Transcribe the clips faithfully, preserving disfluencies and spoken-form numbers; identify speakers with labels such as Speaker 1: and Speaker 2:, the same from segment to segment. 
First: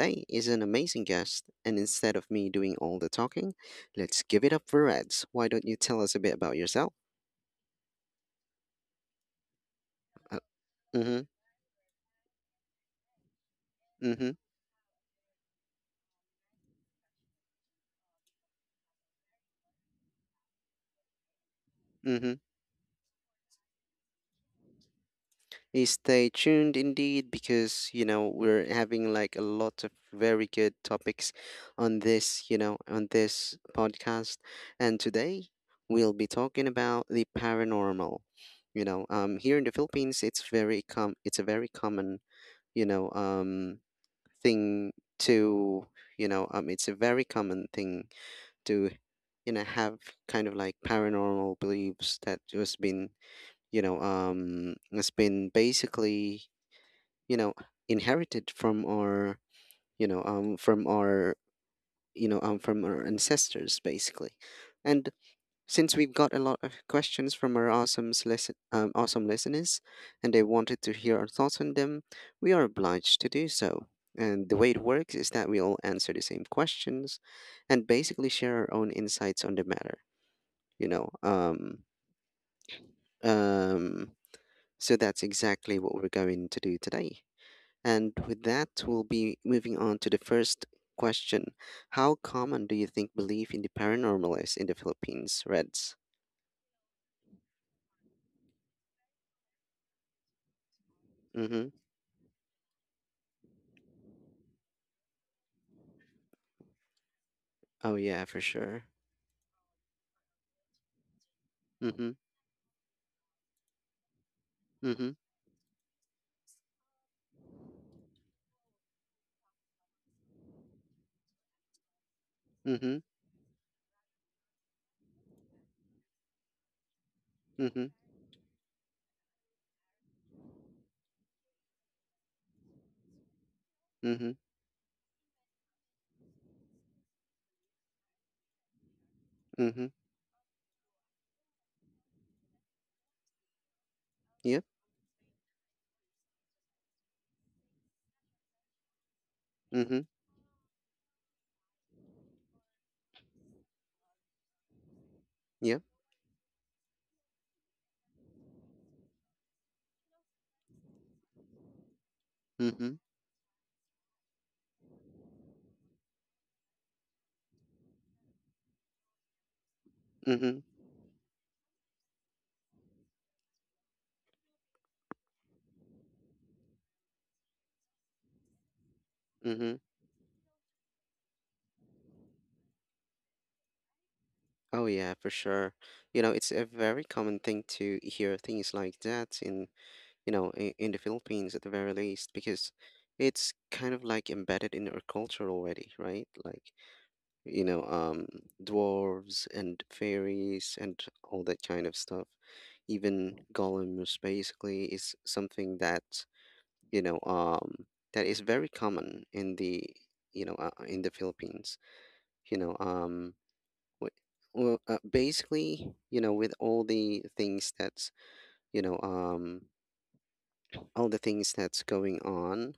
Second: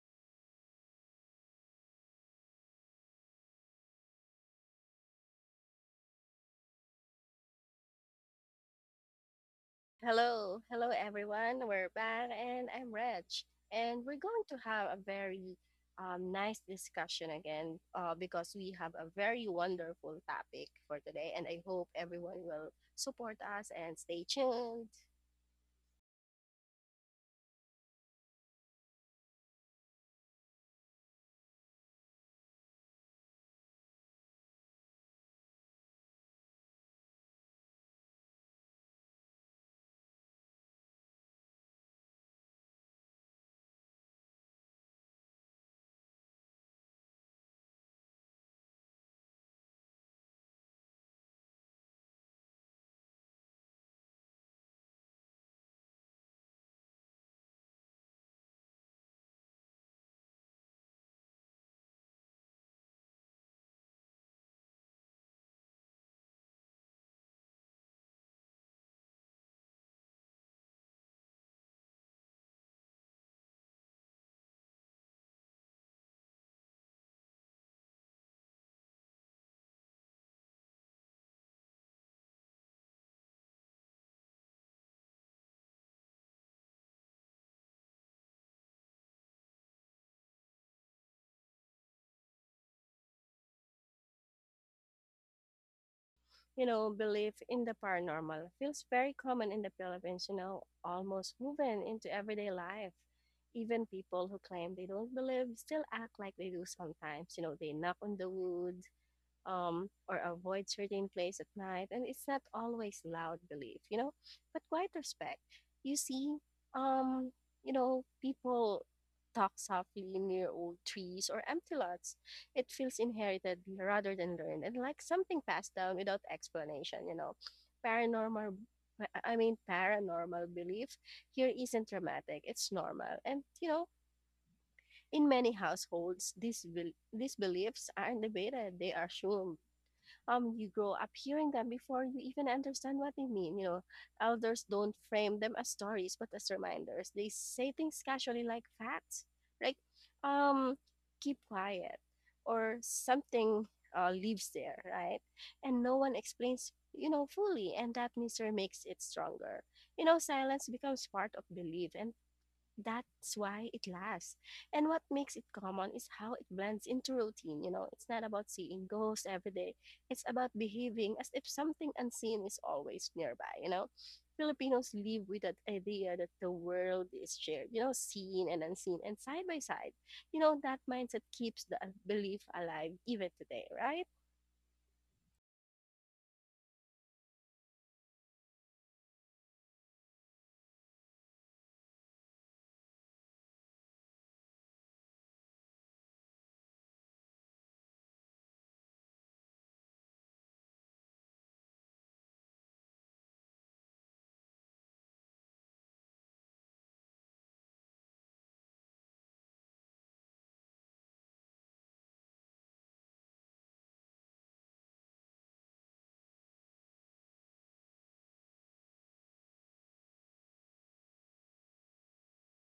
Speaker 1: today is an amazing guest, and instead of me doing all the talking, let's give it up for Reds. Why don't you tell us a bit about yourself? Uh,
Speaker 2: Hello, hello
Speaker 1: mm-hmm,
Speaker 2: everyone. We're back, and I'm Reg, and we're
Speaker 1: mm-hmm,
Speaker 2: going to have a very um, nice discussion again uh, because we have a very wonderful topic for today, and I hope
Speaker 1: mm-hmm.
Speaker 2: everyone will support us and stay tuned.
Speaker 1: Eh, Stay tuned indeed because, you know, we're having like a lot of very good topics on this, you know, on this podcast. And today we'll be talking about the paranormal. You know, um, here in the Philippines, it's very com it's a very common, you know, um, thing to, you know, um, it's a very common thing to, you know, have kind of like paranormal beliefs that just been, you know, um, has been basically you know inherited from our you know um from our you know um from our ancestors basically. And since we've got a lot of questions from our awesome listen um, awesome listeners, and they wanted to hear our thoughts on them, we are obliged to do so. And the way it works is that we all answer the same questions and basically share our own insights on the matter, you know um um so that's exactly what we're going to do today. And with that, we'll be moving on to the first question. How common do you think belief in the paranormal is in the Philippines, Reds?
Speaker 2: You know, belief in the paranormal feels very common in the Philippines. You know, almost
Speaker 1: Mm-hmm.
Speaker 2: woven into everyday life. Even people who claim they don't believe still act like they do sometimes. You know, they
Speaker 1: Oh
Speaker 2: knock on
Speaker 1: yeah,
Speaker 2: the
Speaker 1: for
Speaker 2: wood
Speaker 1: sure.
Speaker 2: um, or avoid certain place at night. And
Speaker 1: Mm-hmm.
Speaker 2: it's not always loud belief, you know, but quite
Speaker 1: Mm-hmm.
Speaker 2: respect. You see, um, you know, people talk softly near old trees or empty lots. It
Speaker 1: Mm-hmm.
Speaker 2: feels inherited rather than learned and like something passed down without explanation, you know.
Speaker 1: Mm-hmm.
Speaker 2: Paranormal, I mean, Paranormal belief here isn't dramatic, it's normal. And, you know,
Speaker 1: Mm-hmm.
Speaker 2: in many households, these, bel- these beliefs aren't debated, they are assumed.
Speaker 1: Mm-hmm.
Speaker 2: Um, you grow up hearing them before you even understand what they mean. You know,
Speaker 1: Yep.
Speaker 2: elders don't frame them as stories but as reminders. They say things casually like facts, like
Speaker 1: Mm-hmm.
Speaker 2: um, keep quiet or something uh, lives there, right? And
Speaker 1: Yep.
Speaker 2: no one explains, you know, fully, and that mystery makes it stronger. You know, silence becomes part of belief, and
Speaker 1: Mm-hmm.
Speaker 2: that's why it lasts. And what makes it common is how it blends into routine. You know, it's not about seeing ghosts every day, it's about
Speaker 1: Mm-hmm.
Speaker 2: behaving as if something unseen is always nearby. You know, Filipinos live with that idea that the world is shared, you know, seen and unseen and side by
Speaker 1: Mm-hmm.
Speaker 2: side. You know, that mindset keeps the belief alive even today, right?
Speaker 1: Oh yeah, for sure. You know, it's a very common thing to hear things like that in, you know, in, in the Philippines at the very least, because it's kind of like embedded in our culture already, right? Like you know, um, dwarves and fairies and all that kind of stuff. Even golems basically is something that, you know, um, that is very common in the, you know, uh, in the Philippines. You know, um, wh- well, uh, basically, you know, with all the things that's, you know, um, all the things that's going on,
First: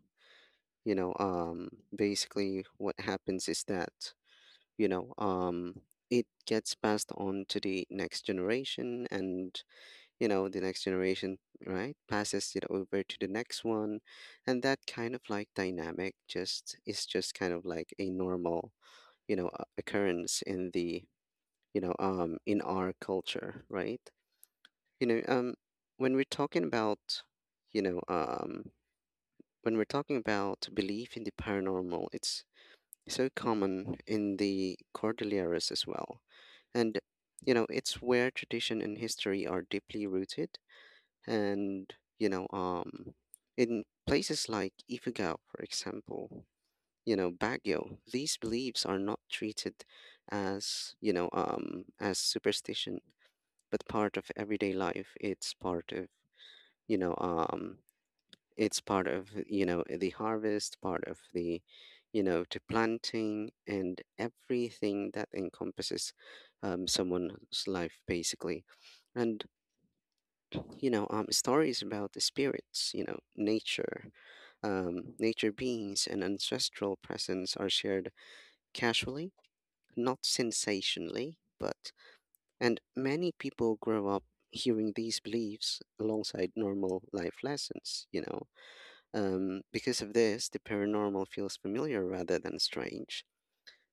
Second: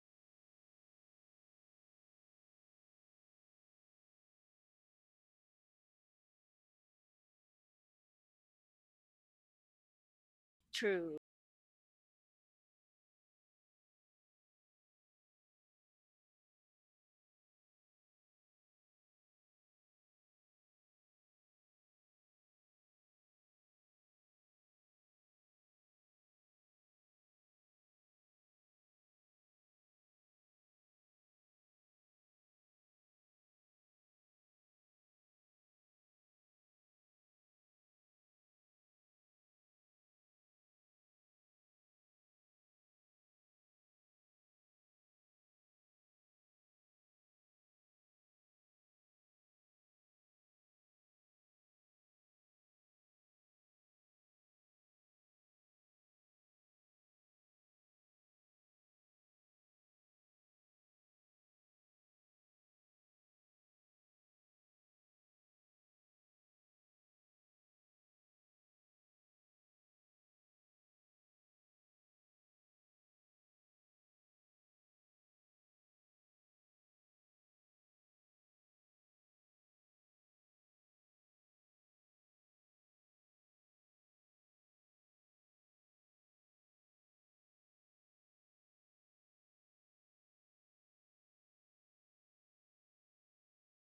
Speaker 1: you know, um, basically what happens is that you know um it gets passed on to the next generation, and you know the next
Speaker 2: True.
Speaker 1: generation, right, passes it over to the next one. And that kind of like dynamic just is just kind of like a normal, you know uh, occurrence in the, you know um in our culture, right? you know um when we're talking about you know um when we're talking about belief in the paranormal, it's so common in the Cordilleras as well. And, you know, it's where tradition and history are deeply rooted. And, you know, um, in places like Ifugao, for example, you know, Baguio, these beliefs are not treated as, you know, um, as superstition, but part of everyday life. It's part of, you know, um, it's part of, you know, the harvest, part of the, you know to planting, and everything that encompasses um, someone's life basically. And you know um, stories about the spirits, you know, nature um, nature beings and ancestral presence are shared casually, not sensationally, but and many people grow up hearing these beliefs alongside normal life lessons, you know um, because of this, the paranormal feels familiar rather than strange,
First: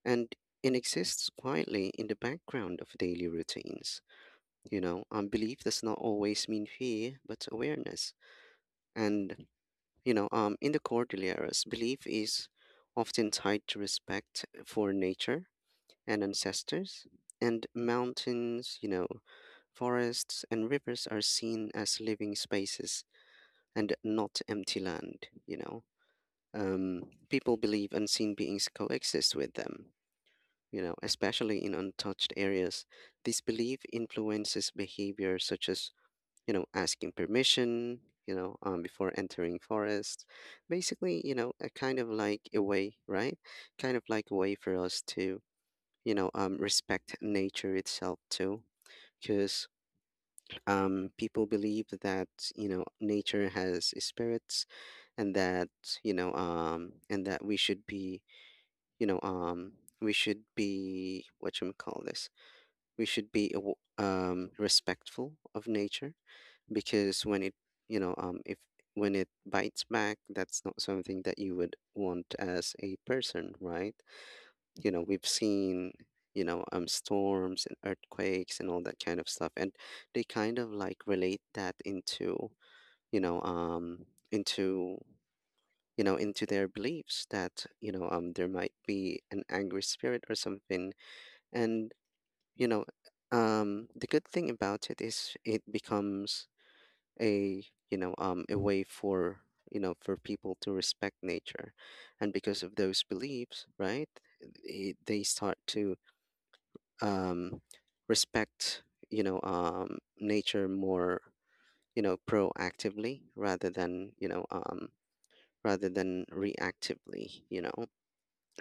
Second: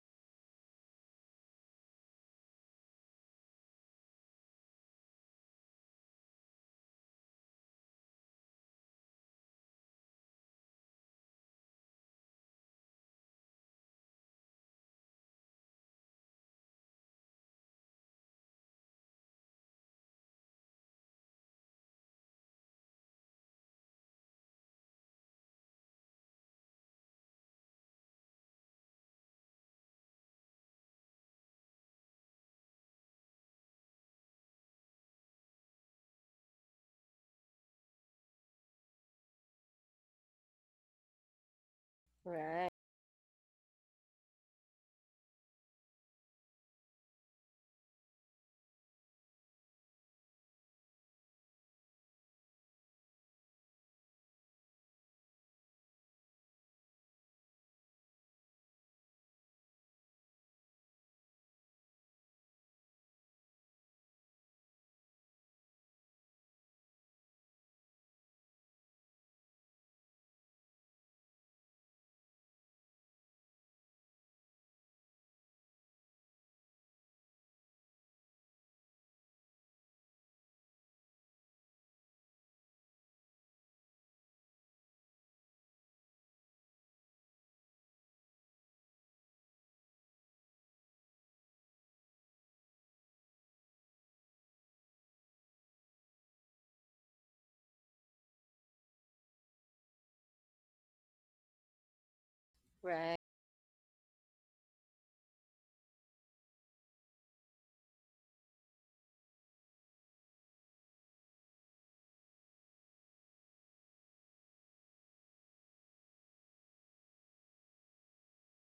Speaker 1: and it exists quietly in the background of daily routines. You know, um, belief does not always mean fear, but awareness. And, you know, um, in the Cordilleras, belief is often tied to respect for nature and ancestors, and mountains, you know, forests and rivers are seen as living spaces and not empty land, you know. Um, people believe unseen beings coexist with them, you know, especially in untouched areas. This belief influences behavior such as, you know, asking permission, you know, um, before entering forests. Basically, you know, a kind of like a
Speaker 2: Right.
Speaker 1: way, right? Kind of like a way for us to, you know, um, respect nature itself too. Because um, people believe that, you know, nature has spirits, and that, you know um, and that we should be, you know um we should be what you call this we should be aw- um respectful of nature. Because when it you know um if when it bites back, that's not something that you would want as a person, right? You know, we've seen, you know um storms and earthquakes and all that kind of stuff, and they kind of like relate that into, you know um into you know, into their beliefs that, you know um there might be an angry spirit or something. And, you know um the good thing about it is it becomes a, you know um a way for, you know for people to respect nature. And because of those
Speaker 2: Right.
Speaker 1: beliefs, right, it, they start to um respect, you know um nature more, you know, proactively, rather than you know um rather than reactively, you know.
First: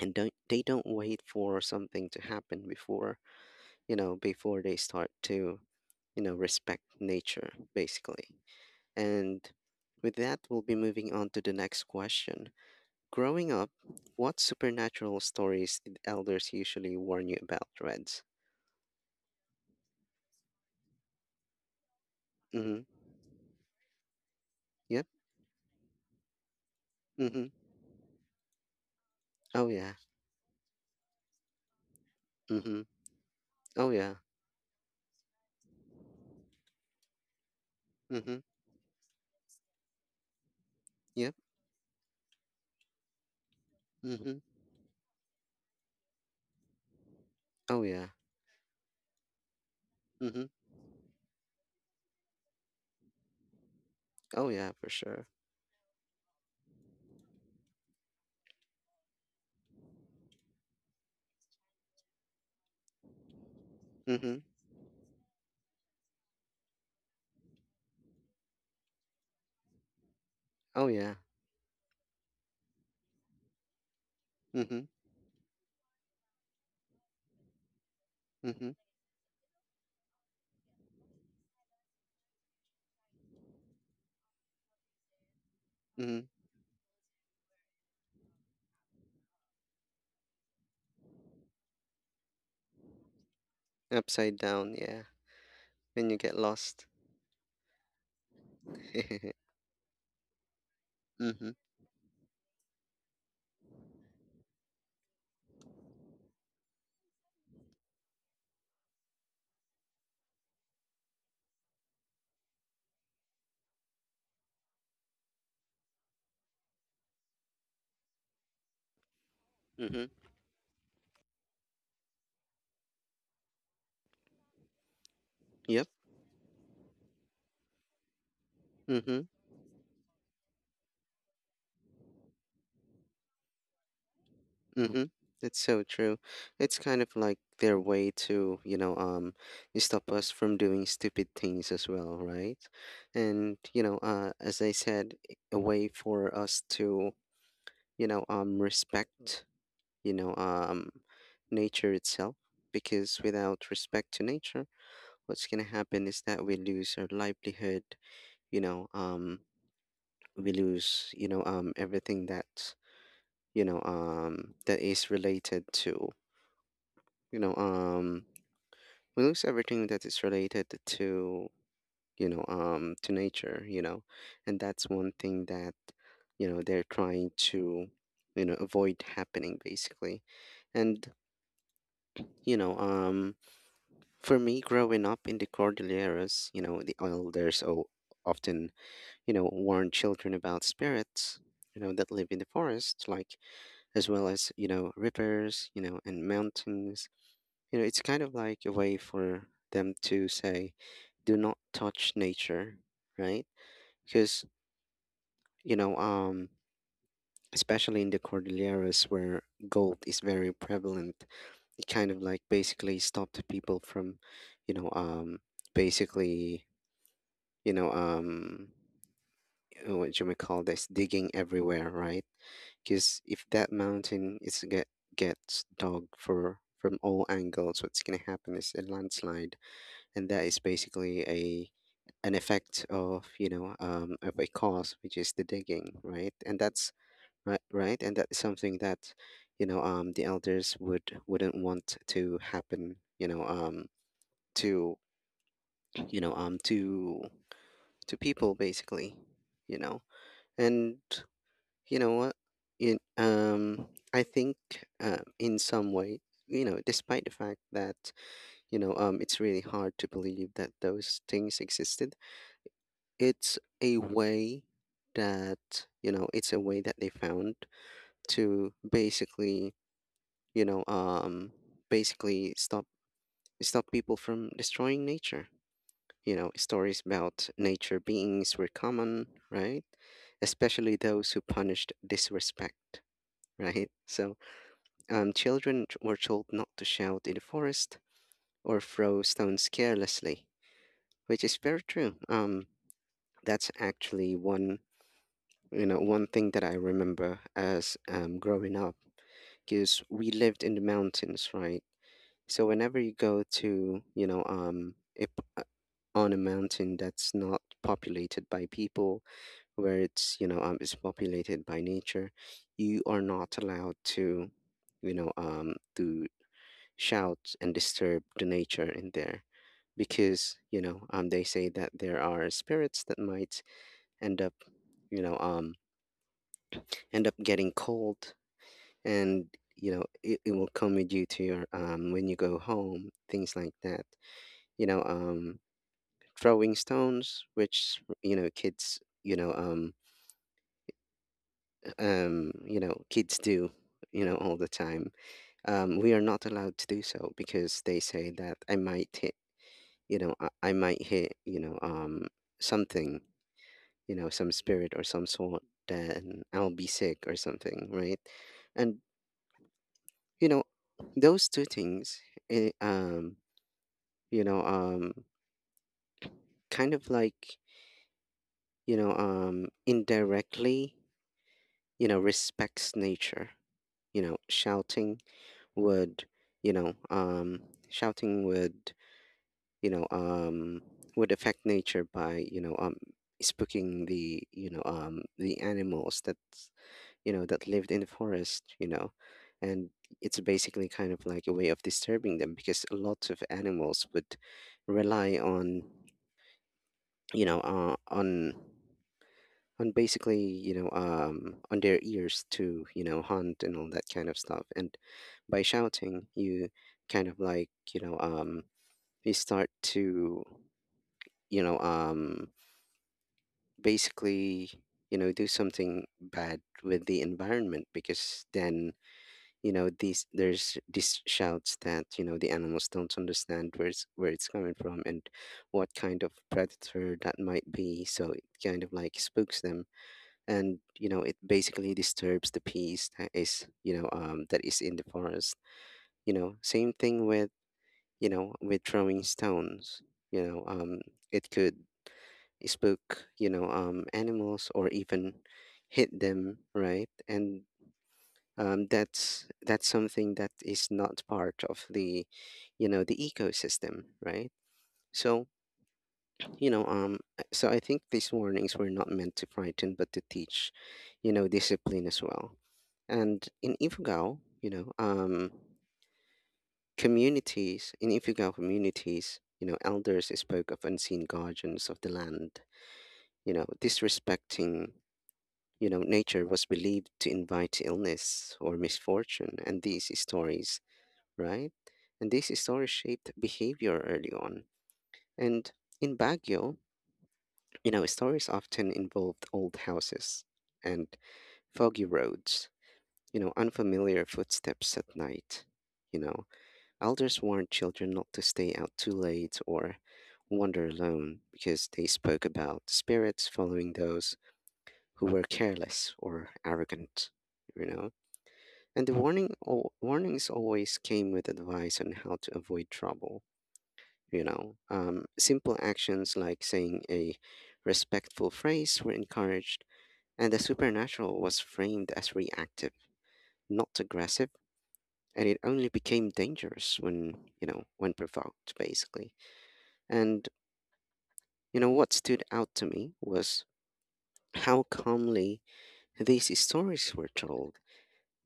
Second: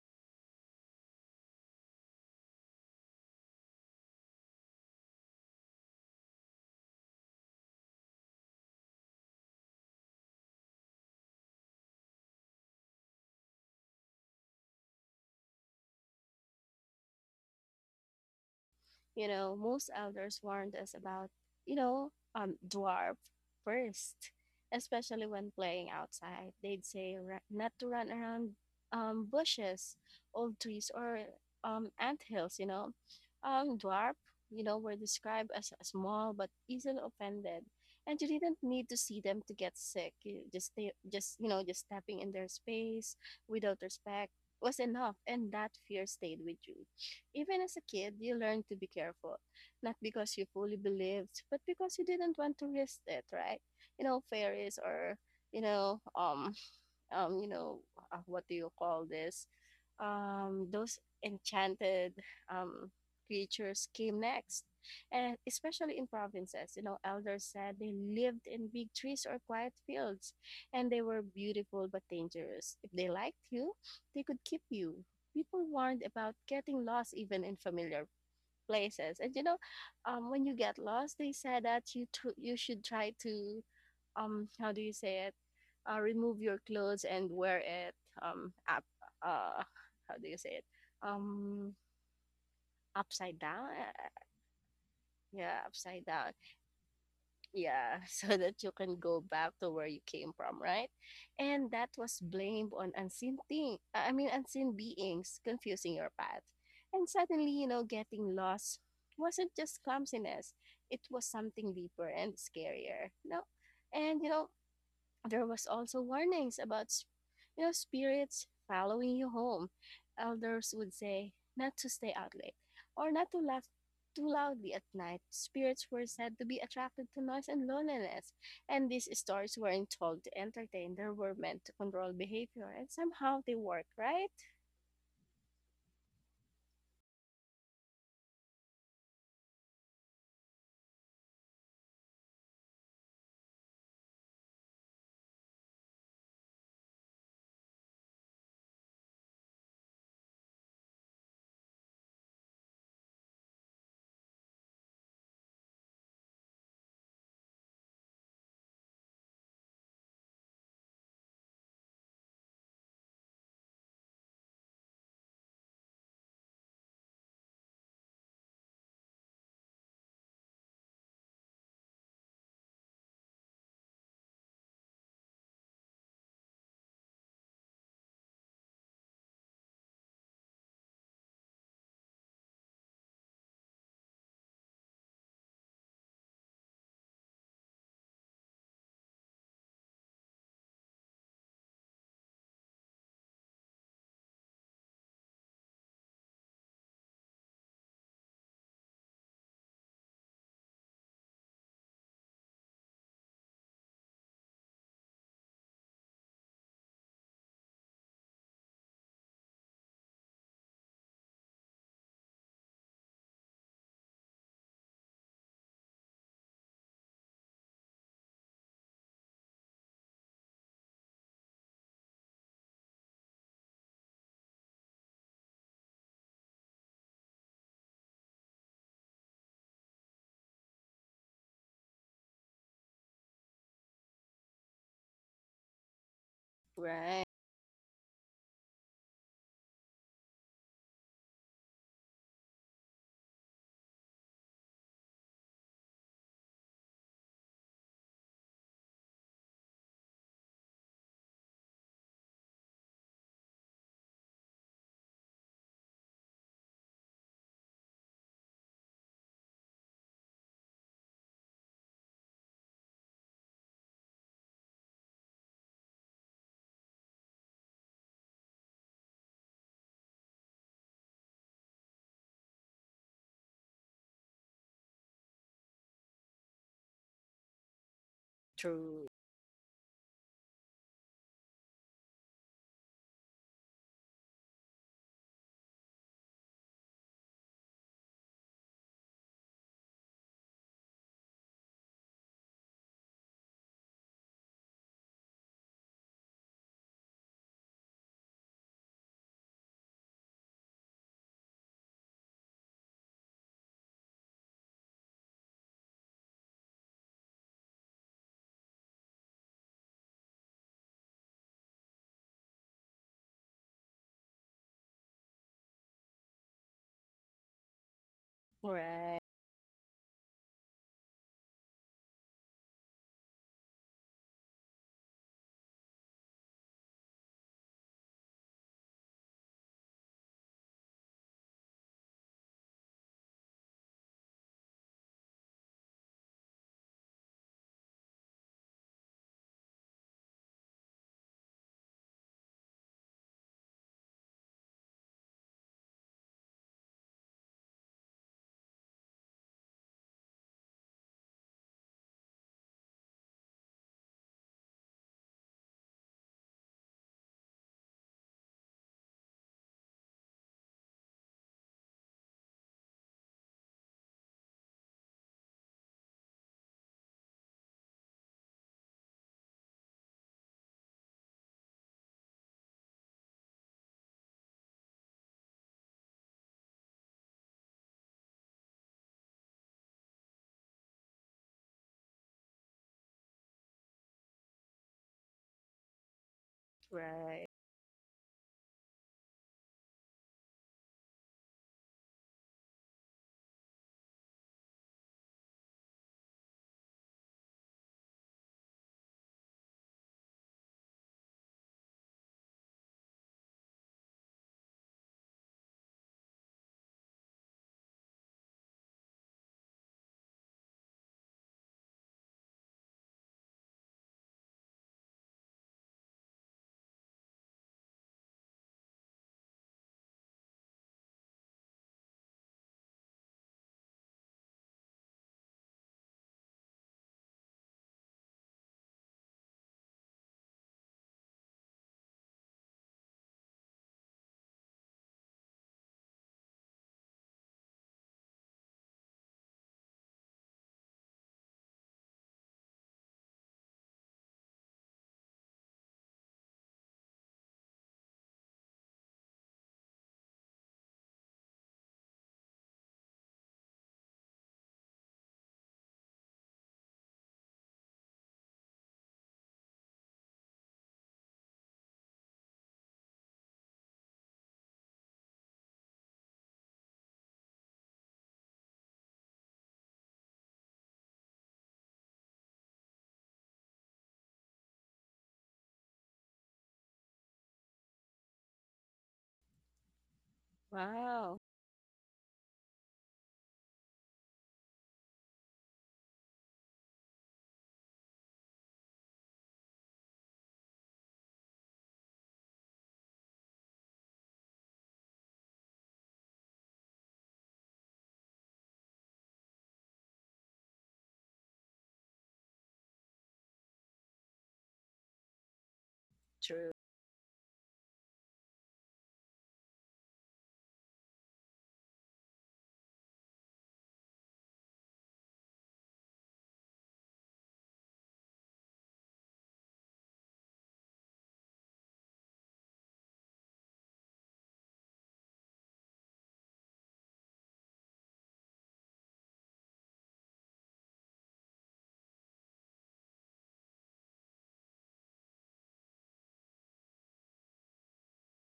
Speaker 1: And don't they don't wait for something to happen before, you know before they start to, you know respect nature basically. And with that, we'll be moving on to the next question. Growing up, what supernatural stories did elders usually warn you about, Reds?
Speaker 2: You know, most elders warned us about, you know, um,
Speaker 1: Mm-hmm.
Speaker 2: dwarf first,
Speaker 1: Yep.
Speaker 2: especially when playing outside. They'd say ra-
Speaker 1: Mm-hmm.
Speaker 2: not to run around um,
Speaker 1: Oh yeah.
Speaker 2: bushes, old trees, or um, hills. You
Speaker 1: Mm-hmm.
Speaker 2: know. Um,
Speaker 1: Oh yeah.
Speaker 2: dwarf, you know, were described as a small but easily offended. And you
Speaker 1: Mm-hmm.
Speaker 2: didn't need to see them to get sick. You just, they,
Speaker 1: Yep.
Speaker 2: just you know, just stepping in their space without respect
Speaker 1: Mm-hmm.
Speaker 2: was enough, and that fear stayed with you. Even as a
Speaker 1: Oh yeah.
Speaker 2: kid, you learn to be careful, not because
Speaker 1: Mm-hmm.
Speaker 2: you fully believed, but because you didn't want to risk it, right? You know,
Speaker 1: Oh yeah,
Speaker 2: fairies
Speaker 1: for
Speaker 2: or,
Speaker 1: sure.
Speaker 2: you know, um, um you know uh, what do you call this, um those enchanted um creatures came
Speaker 1: Mm-hmm.
Speaker 2: next, and especially in provinces, you know, elders said they lived in big trees or quiet fields,
Speaker 1: Oh
Speaker 2: and they
Speaker 1: yeah.
Speaker 2: were beautiful but dangerous. If they liked you, they could keep
Speaker 1: Mm-hmm.
Speaker 2: you. People warned about getting lost even in familiar
Speaker 1: Mm-hmm.
Speaker 2: places. And you know, um, when you get lost, they said that you tr- you should try to, um, how do you say it? Uh,
Speaker 1: Mm-hmm.
Speaker 2: remove your clothes and wear it um up. Uh, how do you say it? Um, Upside down. Uh,
Speaker 1: Upside down. Yeah.
Speaker 2: Yeah, upside
Speaker 1: When you
Speaker 2: down.
Speaker 1: get lost.
Speaker 2: Yeah, so that you can go back to where you came from, right?
Speaker 1: Mm-hmm.
Speaker 2: And that was blamed on unseen thing. I mean, unseen beings confusing your path. And suddenly, you know, getting lost wasn't just clumsiness. It was something deeper and scarier. No, and you know, there was also warnings about, s- you know, spirits following you home.
Speaker 1: Mm-hmm.
Speaker 2: Elders would say not to stay out late or not to laugh too loudly at night. Spirits
Speaker 1: Yep.
Speaker 2: were said to be attracted to noise and loneliness, and these
Speaker 1: Mm-hmm.
Speaker 2: stories weren't told to entertain. They were meant to control behavior, and somehow they worked, right?
Speaker 1: Mm-hmm. That's so true. It's kind of like their way to, you know, um, stop us from doing stupid things as well, right? And, you know, uh, as I said, i- a way for us to, you know, um, respect, you know, um, nature itself. Because without respect to nature, what's gonna happen is that we lose our livelihood, you know, um, we lose, you know um everything that, you know um that is related to, you know um we lose everything that is related to, you know um to nature, you know. And that's one thing that, you know they're trying to, you know avoid happening basically. And, you know um for me, growing up in the Cordilleras, you know, the elders o- often, you know warn children about spirits, you know, that live in the forest, like as well as, you know, rivers, you know, and mountains. You know, it's kind of like a way for them to say, do not touch nature, right? Because, you know, um, especially in the Cordilleras where gold is very prevalent, it kind of like basically stopped people from, you know, um, basically, you know, um, uh, what you may call this, digging everywhere, right? Because if that mountain is get gets dug for from all angles, what's gonna happen is a landslide, and that is basically a an effect of, you know um, of a cause, which is the digging, right? And that's
Speaker 2: Right.
Speaker 1: right, right. And that is something that, you know um, the elders would wouldn't want to happen, you know um, to, you know um, to to people basically, you know. And you know what, in um I think, uh, in some way, you know, despite the fact that, you know um it's really hard to believe that those things existed, it's a way that, you know it's a way that they found to basically, you know um basically stop stop people from destroying nature. You know, stories about nature beings were
Speaker 2: True.
Speaker 1: common, right, especially those who punished disrespect, right? So um children t- were told not to shout in the forest or throw stones carelessly, which is very true. Um that's actually one. You know, one thing that I remember as um, growing up, because we lived in the mountains, right? So whenever you go to, you know, um, a p- uh, on a mountain that's not populated by people, where it's, you know, um, it's populated by nature, you are not allowed to, you know, um, to shout and disturb the nature in
Speaker 2: Right.
Speaker 1: there because, you know, um, they say that there are spirits that might end up, you know, um, end up getting cold, and you know it, it will come with you to your um when you go home, things like that. you know um Throwing stones, which you know kids you know um um you know kids do, you know all the time, um we are not allowed to do so because they say that I might hit you know I, I might hit you know um something, you know some spirit or some sort. Then I'll be sick or something, right? And, you know those two things, eh, um you know um kind of like, you know um indirectly, you know respects nature. you know shouting would you know um shouting would, you know um would affect nature by you know um spooking the you know um the animals that you know,
Speaker 2: Right.
Speaker 1: that lived in the forest, you know. And it's basically kind of like a way of disturbing them, because a lot of animals would rely on, you know, uh, on on basically, you know, um, on their ears to, you know, hunt and all that kind of stuff. And by shouting, you kind of like, you know, um, you start to, you know, um, basically, you know, do something bad with the environment, because then, you know these there's these shouts that, you know the animals don't understand where it's where it's coming from and what kind of predator that might be. So it kind of like spooks them, and, you know it basically disturbs the peace that is, you know um that is in the forest. You know same thing with, you know with throwing stones. you know um it could spook, you know um animals, or even hit them, right? And, um, that's that's something that is not part of the you know the ecosystem, right? So, you know um uh, so I think these warnings were not meant to frighten but to teach, you know discipline as well. And in Ifugao, you know um communities in ifugao communities, you know elders spoke of unseen guardians of the land. You know disrespecting, you know nature was believed to invite illness or misfortune, and these stories,
Speaker 2: Wow.
Speaker 1: right? And these stories shaped behavior early on. And in Baguio, you know, stories often involved old houses and foggy roads, you know, unfamiliar footsteps at night. You know, Elders warned children not to stay out too late or wander alone, because they spoke about spirits following those who were careless or arrogant, you know. And the warning, al- warnings always came with advice on how to avoid trouble. You know um, simple actions, like saying a respectful phrase, were encouraged, and the supernatural was framed as reactive, not aggressive, and it only became dangerous when you know when provoked, basically. And, you know what stood out to me was how calmly these stories were told.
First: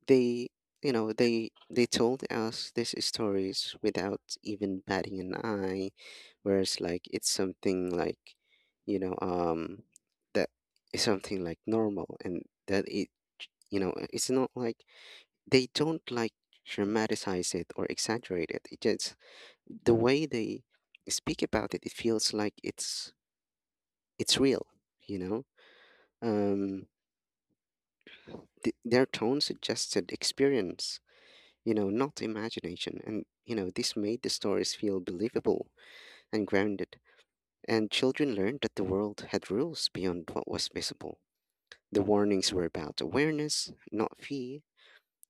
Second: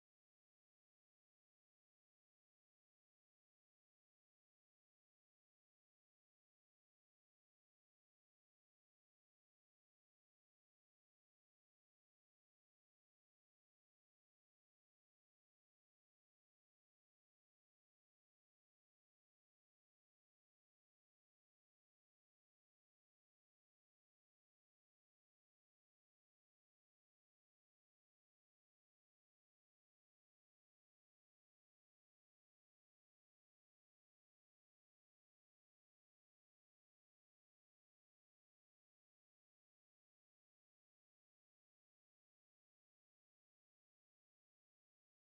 Speaker 1: They, you know, they they told us these stories without even batting an eye, whereas, like, it's something like, you know, um, that is something like normal, and that it, you know, it's not like they don't, like, dramatize it or exaggerate it. It just, the way they speak about it, it feels like it's it's real, you know. Um, th- their tone suggested experience, you know, not imagination. And, you know, this made the stories feel believable and grounded. And children learned that the world had rules beyond what was visible. The warnings were about awareness, not fear.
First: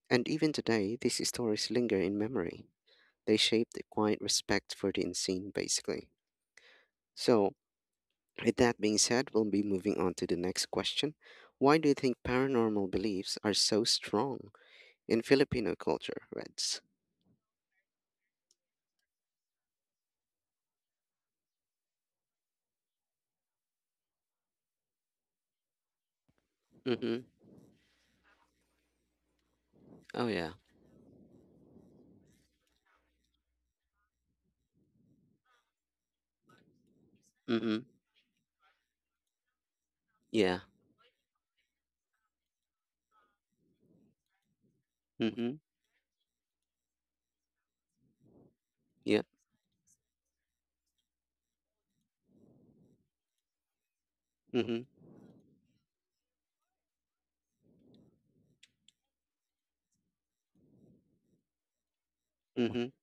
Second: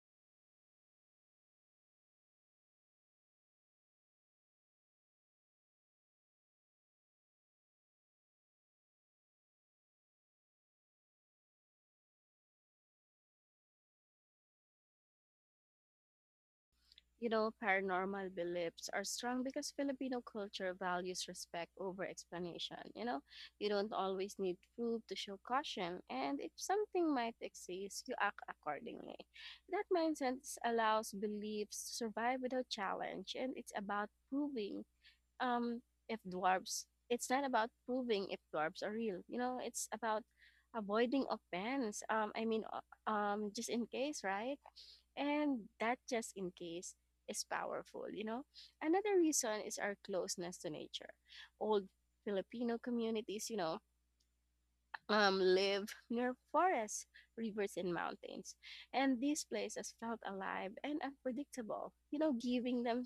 Speaker 1: And even today, these stories linger in memory. They shaped a quiet respect for the unseen, basically. So, with that being said, we'll be moving on to the next question. Why do you think paranormal beliefs are so strong in Filipino culture, Reds?
Speaker 2: You know, paranormal beliefs are strong because Filipino culture values respect over explanation. You know, you don't always need proof to show caution, and if something
Speaker 1: Mm-hmm.
Speaker 2: might exist, you act accordingly. That
Speaker 1: Oh,
Speaker 2: mindset
Speaker 1: yeah.
Speaker 2: allows beliefs to survive without challenge, and it's about proving um if dwarves, it's not about
Speaker 1: Mm-hmm.
Speaker 2: proving if dwarves are real, you know, it's about
Speaker 1: Yeah.
Speaker 2: avoiding offense, um i mean uh, um just in case, right?
Speaker 1: Mm-hmm.
Speaker 2: And that just in case is powerful, you know. Another
Speaker 1: Yep.
Speaker 2: reason is our closeness to nature. Old Filipino communities, you know,
Speaker 1: Mhm.
Speaker 2: um, live near forests, rivers, and mountains. And these places felt alive and unpredictable. You know, giving
Speaker 1: Mhm.
Speaker 2: them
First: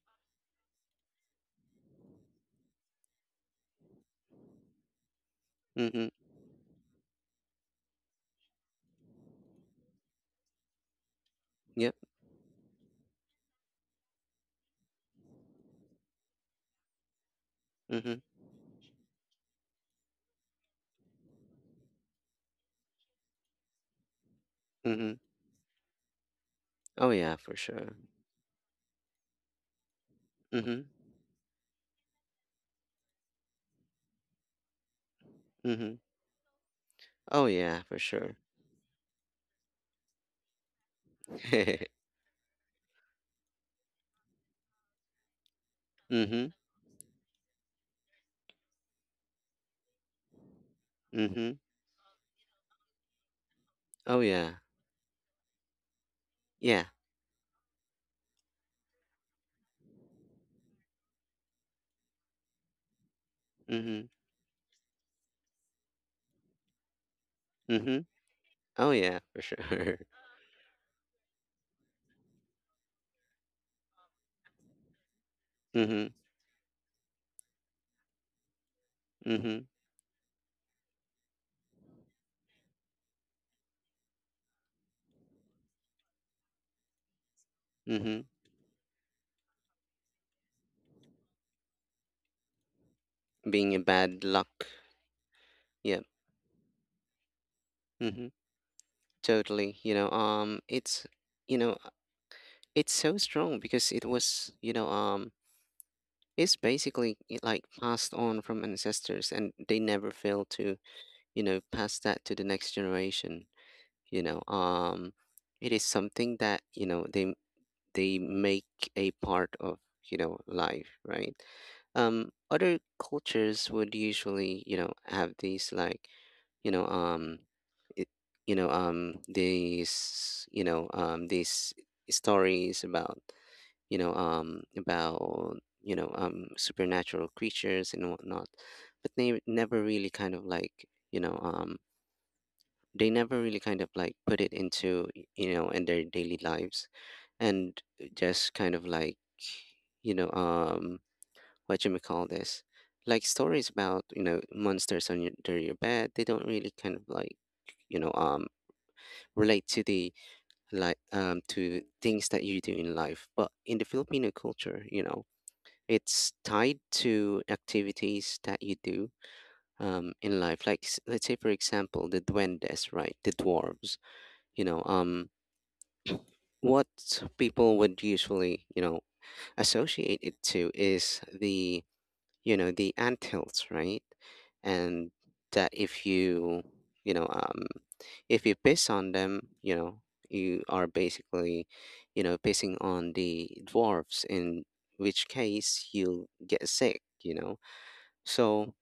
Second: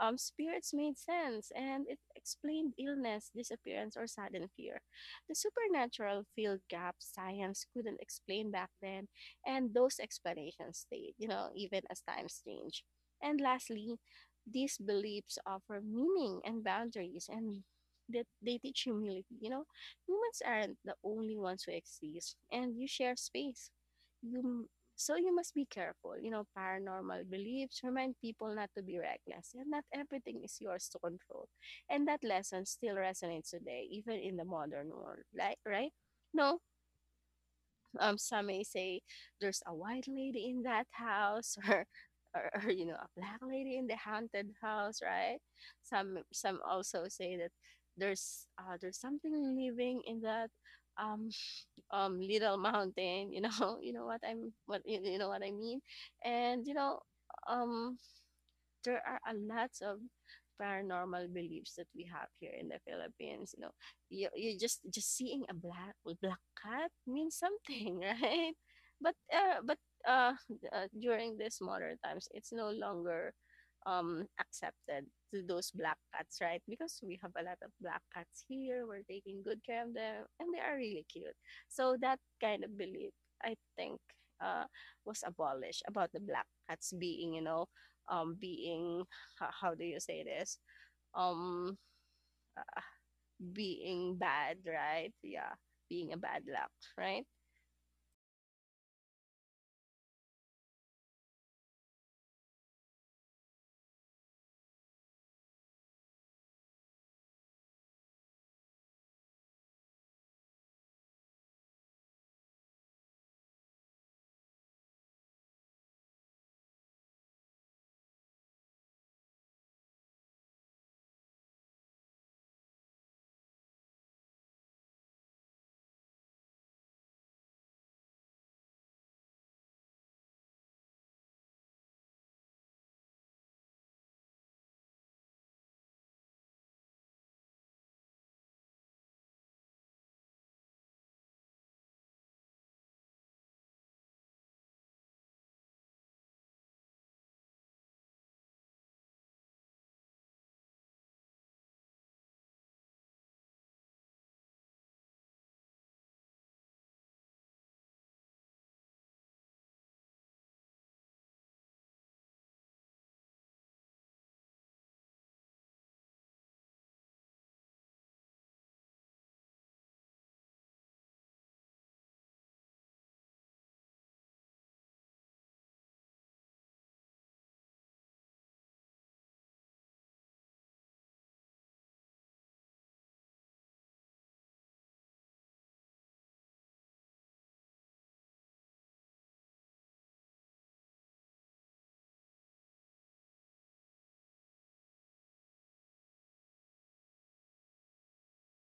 Speaker 2: um, spirits made sense and it explained illness, disappearance, or sudden fear. The
Speaker 1: Mhm.
Speaker 2: supernatural filled gaps science couldn't explain back then, and those explanations stayed, you know, even
Speaker 1: Yep.
Speaker 2: as times change. And lastly, these beliefs offer meaning and boundaries, and
Speaker 1: Mhm.
Speaker 2: that they teach humility, you know. Humans aren't the only ones who exist, and you share space. You so
Speaker 1: Mhm.
Speaker 2: you must be careful. You know,
Speaker 1: Oh
Speaker 2: paranormal
Speaker 1: yeah, for
Speaker 2: beliefs
Speaker 1: sure.
Speaker 2: remind people not to be reckless, and not everything is
Speaker 1: Mhm.
Speaker 2: yours to control. And that lesson still resonates today, even in the modern world. Like, right?
Speaker 1: Mhm.
Speaker 2: No,
Speaker 1: Oh yeah, for
Speaker 2: um,
Speaker 1: sure.
Speaker 2: some may say there's a white lady in that house, or, or, or you know a black lady in the haunted house, right? some
Speaker 1: Mhm.
Speaker 2: some also say that there's uh, there's something living in that um,
Speaker 1: Mhm.
Speaker 2: um little mountain, you know. You know
Speaker 1: Oh
Speaker 2: what i'm
Speaker 1: yeah.
Speaker 2: what you, you know what I mean. And you
Speaker 1: Yeah.
Speaker 2: know, um there are a lots of paranormal beliefs that we have here in the Philippines. You know,
Speaker 1: Mhm.
Speaker 2: you, you just just seeing a black black cat means something,
Speaker 1: Mhm.
Speaker 2: right?
Speaker 1: Oh
Speaker 2: But
Speaker 1: yeah, for
Speaker 2: uh, but
Speaker 1: sure.
Speaker 2: uh, uh, during this modern times, it's no longer um accepted to those black
Speaker 1: Mhm.
Speaker 2: cats, right? Because we have a lot of black cats here. We're taking good
Speaker 1: Mhm.
Speaker 2: care of them, and they are really cute. So that kind of belief, I think, uh, was abolished about the black cats being, you know,
Speaker 1: Mhm.
Speaker 2: um being ho- how do you say this, um
Speaker 1: Being a
Speaker 2: being
Speaker 1: bad
Speaker 2: bad,
Speaker 1: luck.
Speaker 2: right? Yeah,
Speaker 1: Yep.
Speaker 2: being a bad luck, right?
Speaker 1: Mhm. Totally. You know, um, it's you know, it's so strong because it was, you know, um, it's basically, it, like, passed on from ancestors, and they never fail to, you know pass that to the next generation. you know um it is something that, you know they they make a part of, you know life, right? Um other cultures would usually, you know have these like, you know um it, you know um these you know um these stories about, you know um about you know um supernatural creatures and whatnot, but they never really kind of like you know um they never really kind of like put it into y- you know in their daily lives, and, uh, just kind of like, you know um what you may call this, like, stories about, you know monsters on your, under your bed. They don't really kind of like, you know um relate to the like um to things that you do in life. But in the Filipino culture, you know it's tied to activities that you do, um in life. Like s- let's say, for example, the duendes, right? The dwarves. you know um what people would usually, you know associate it to, is the you know the anthills, right? And that, if you you know um if you piss on them, you know you are basically, you know pissing on the dwarfs, in which case you'll get sick, you know so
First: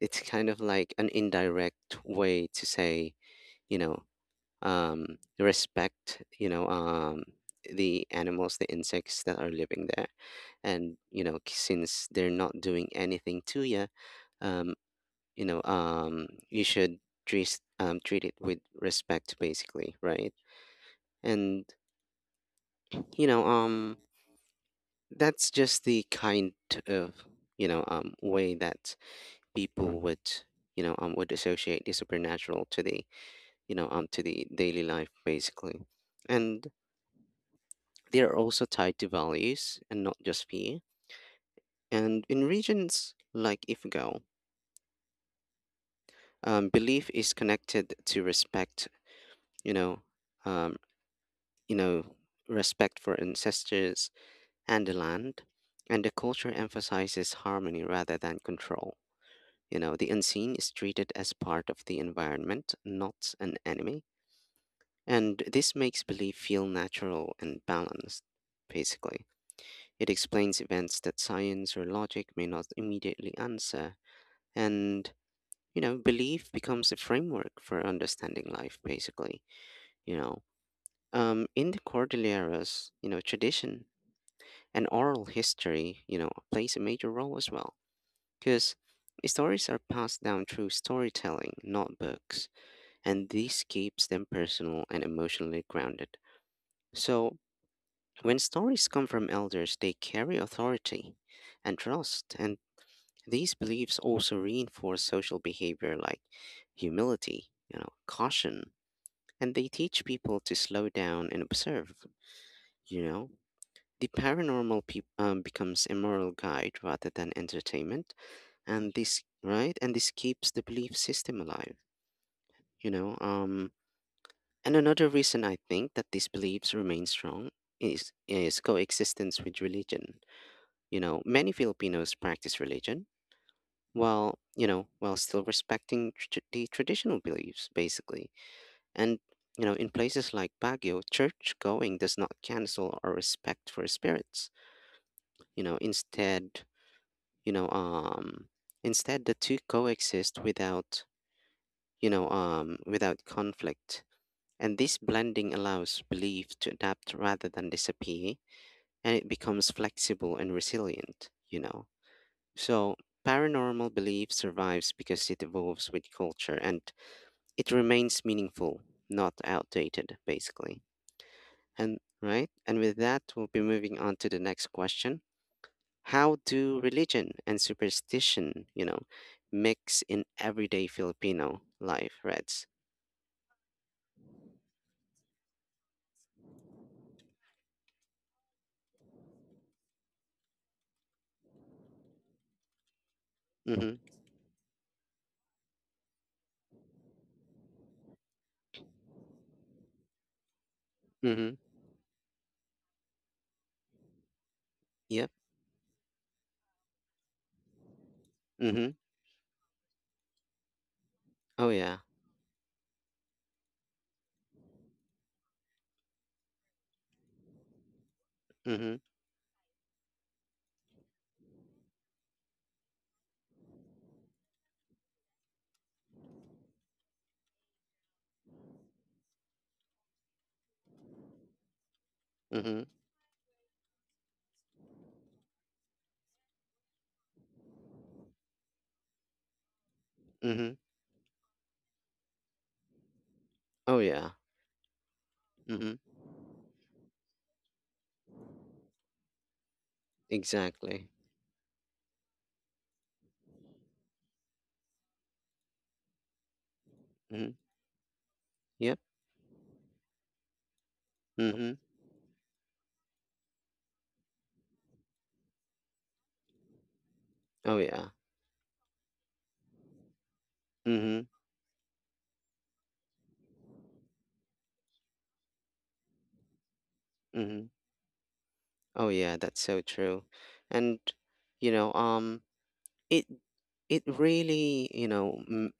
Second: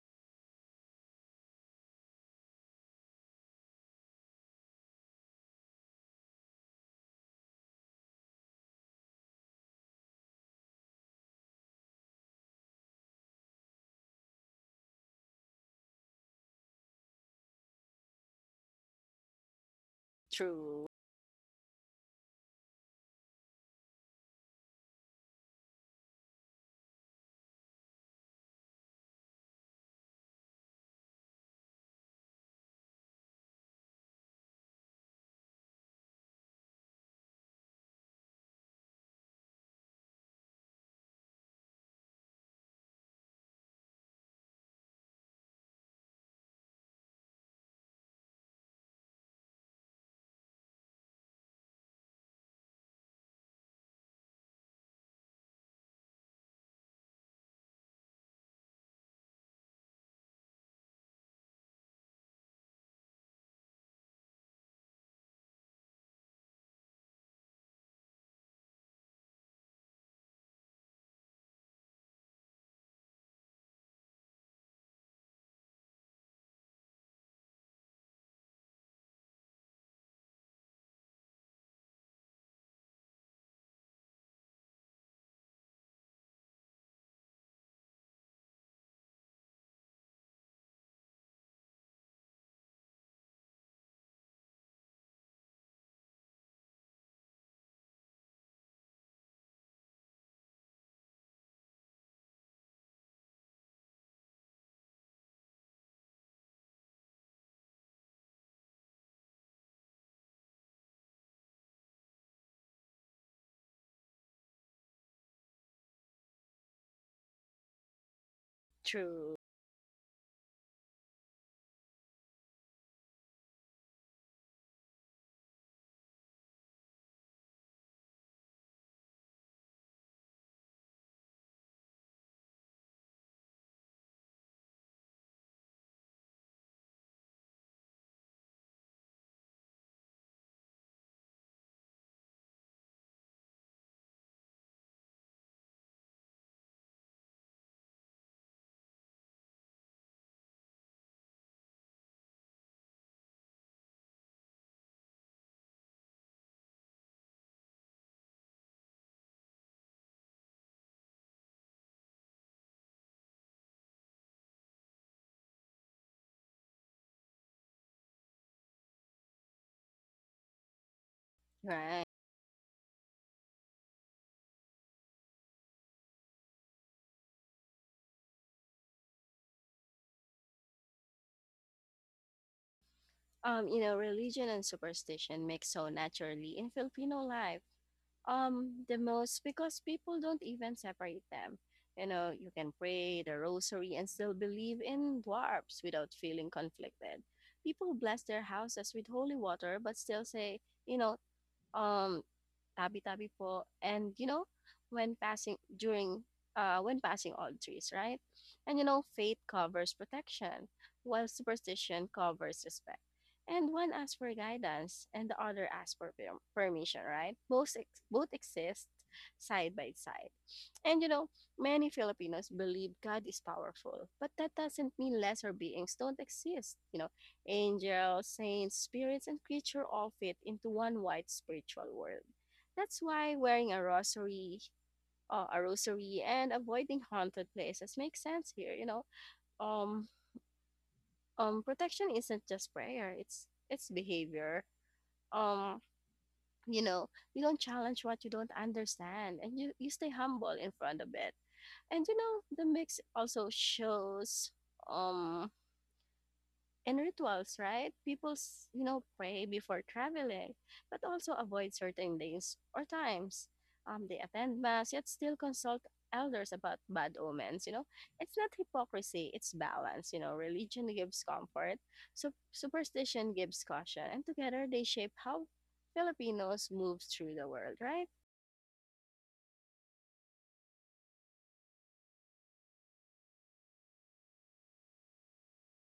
Speaker 1: it's kind of like an indirect way to say, you know um, respect, you know, um, the animals, the insects that are living there. And, you know, k- since they're not doing anything to you, um, you know, um, you should treat, um, treat it with respect, basically, right?
Speaker 2: True,
Speaker 1: And, you know, um, that's just the kind of, you know, um, way that people would, you know, um, would associate the supernatural to the, you know, um, to the daily life, basically. And They are also tied to values, and not just fear. And in regions like Ifugao, um, belief is connected to respect. You know, um, you know, Respect for ancestors and the land, and the culture emphasizes harmony rather than control. You know, the unseen is treated as part of the environment, not an enemy, and this makes belief feel natural and balanced, basically. It explains events that science or logic may not immediately answer. And, you know, belief becomes a framework for understanding life, basically. You know, um, in the Cordilleras, you know, tradition and oral history, you know, plays a major role as well, because stories are passed down through storytelling, not books. And this keeps them personal and emotionally grounded. So when stories come from elders, they carry authority and trust. And these beliefs also reinforce social behavior like humility, you know, caution, and they teach people to slow down and observe, you know. The paranormal peop um, becomes a moral guide rather than entertainment, and this,
Speaker 2: true,
Speaker 1: right? And this keeps the belief system alive, you know. Um, and another reason I think that these beliefs remain strong is is coexistence with religion. You know, many Filipinos practice religion, while you know while still respecting tr- the traditional beliefs, basically. And, you know in places like Baguio, church going does not cancel our respect for spirits. you know instead you know um instead, the two coexist without you know um without conflict. And this blending allows belief to adapt rather than disappear, and it becomes flexible and resilient, you know. So paranormal belief survives because it evolves with culture, and it remains meaningful, not outdated, basically. And
Speaker 2: Right.
Speaker 1: right, and with that, we'll be moving on to the next question. How do religion and superstition, you know, mix in everyday Filipino life, Reds?
Speaker 2: Um you know, religion and superstition mix so naturally in Filipino life, um the most, because people don't even separate them. You know, you can pray the rosary
Speaker 1: Mm-hmm.
Speaker 2: and still believe in dwarfs without feeling conflicted. People bless their houses with holy water but still say, you know,
Speaker 1: Mm-hmm.
Speaker 2: um tabi tabi po, and you know, when
Speaker 1: Yep.
Speaker 2: passing during uh, when passing all trees, right? And you
Speaker 1: Mm-hmm.
Speaker 2: know, faith covers protection, while
Speaker 1: Oh yeah.
Speaker 2: superstition covers respect. And one asks for guidance, and the other asks for per- permission, right? Both ex- both exist
Speaker 1: Mm-hmm.
Speaker 2: side by side. And you know, many Filipinos believe God is powerful, but that doesn't mean lesser beings don't exist. You know, angels, saints, spirits, and creature all fit into one wide spiritual world.
Speaker 1: Mm-hmm.
Speaker 2: That's why wearing a rosary, uh, a rosary, and avoiding haunted places makes sense here. You know, um,
Speaker 1: Mm-hmm.
Speaker 2: um, protection isn't just prayer; it's it's
Speaker 1: Oh yeah.
Speaker 2: behavior. Um,
Speaker 1: Mm-hmm.
Speaker 2: you know, you don't challenge what you don't understand, and you you stay humble in front of
Speaker 1: Exactly.
Speaker 2: it. And you know, the mix also shows um in
Speaker 1: Mm-hmm.
Speaker 2: rituals, right? People, s- you
Speaker 1: Yep.
Speaker 2: know, pray before traveling, but also avoid
Speaker 1: Mm-hmm.
Speaker 2: certain days or times. Um, they attend mass yet still consult elders about bad omens. You
Speaker 1: Oh
Speaker 2: know,
Speaker 1: yeah.
Speaker 2: it's not hypocrisy; it's balance. You know, religion
Speaker 1: Mm-hmm.
Speaker 2: gives comfort, so superstition gives caution, and together they shape how Filipinos move through the
Speaker 1: Mm-hmm.
Speaker 2: world. Right?
Speaker 1: Oh yeah, that's so true. And, you know, um, it it really, you know m-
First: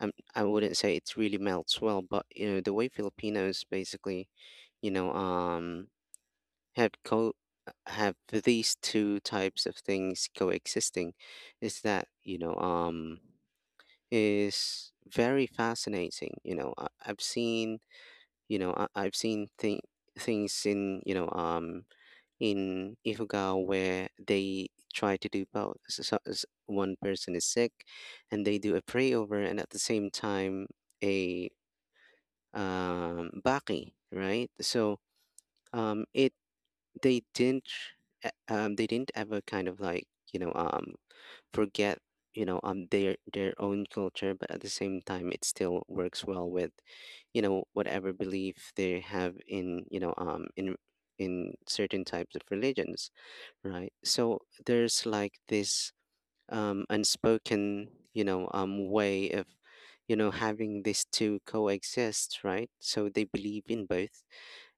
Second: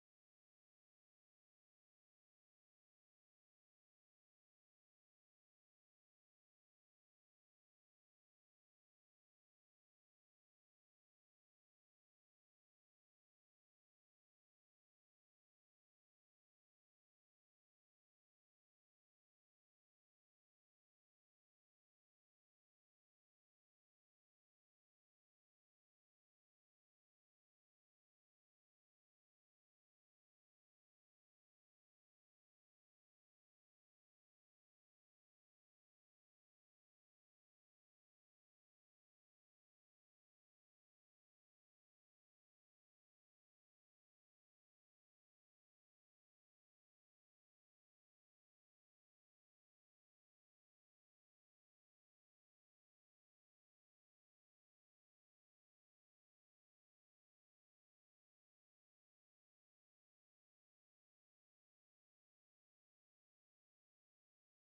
Speaker 1: I'm- I wouldn't say it really melts well, but, you know the way Filipinos basically, you know um have co have these two types of things coexisting, is that, you know um is very fascinating. You know I, I've seen, you know I, I've seen thing things in, you know um in Ifugao, where they try to do both. So, so- s- one person is sick, and they do a prayover, and at the same time, a um, baki, right? So um, it they didn't uh, um, they didn't ever kind of like, you know um, forget, you know um their their own culture, but at the same time, it still works well with, you know whatever belief they have in, you know um in in certain types of religions. Right. So there's, like, this, um, unspoken, you know, um, way of, you know, having these two coexist, right? So they believe in both,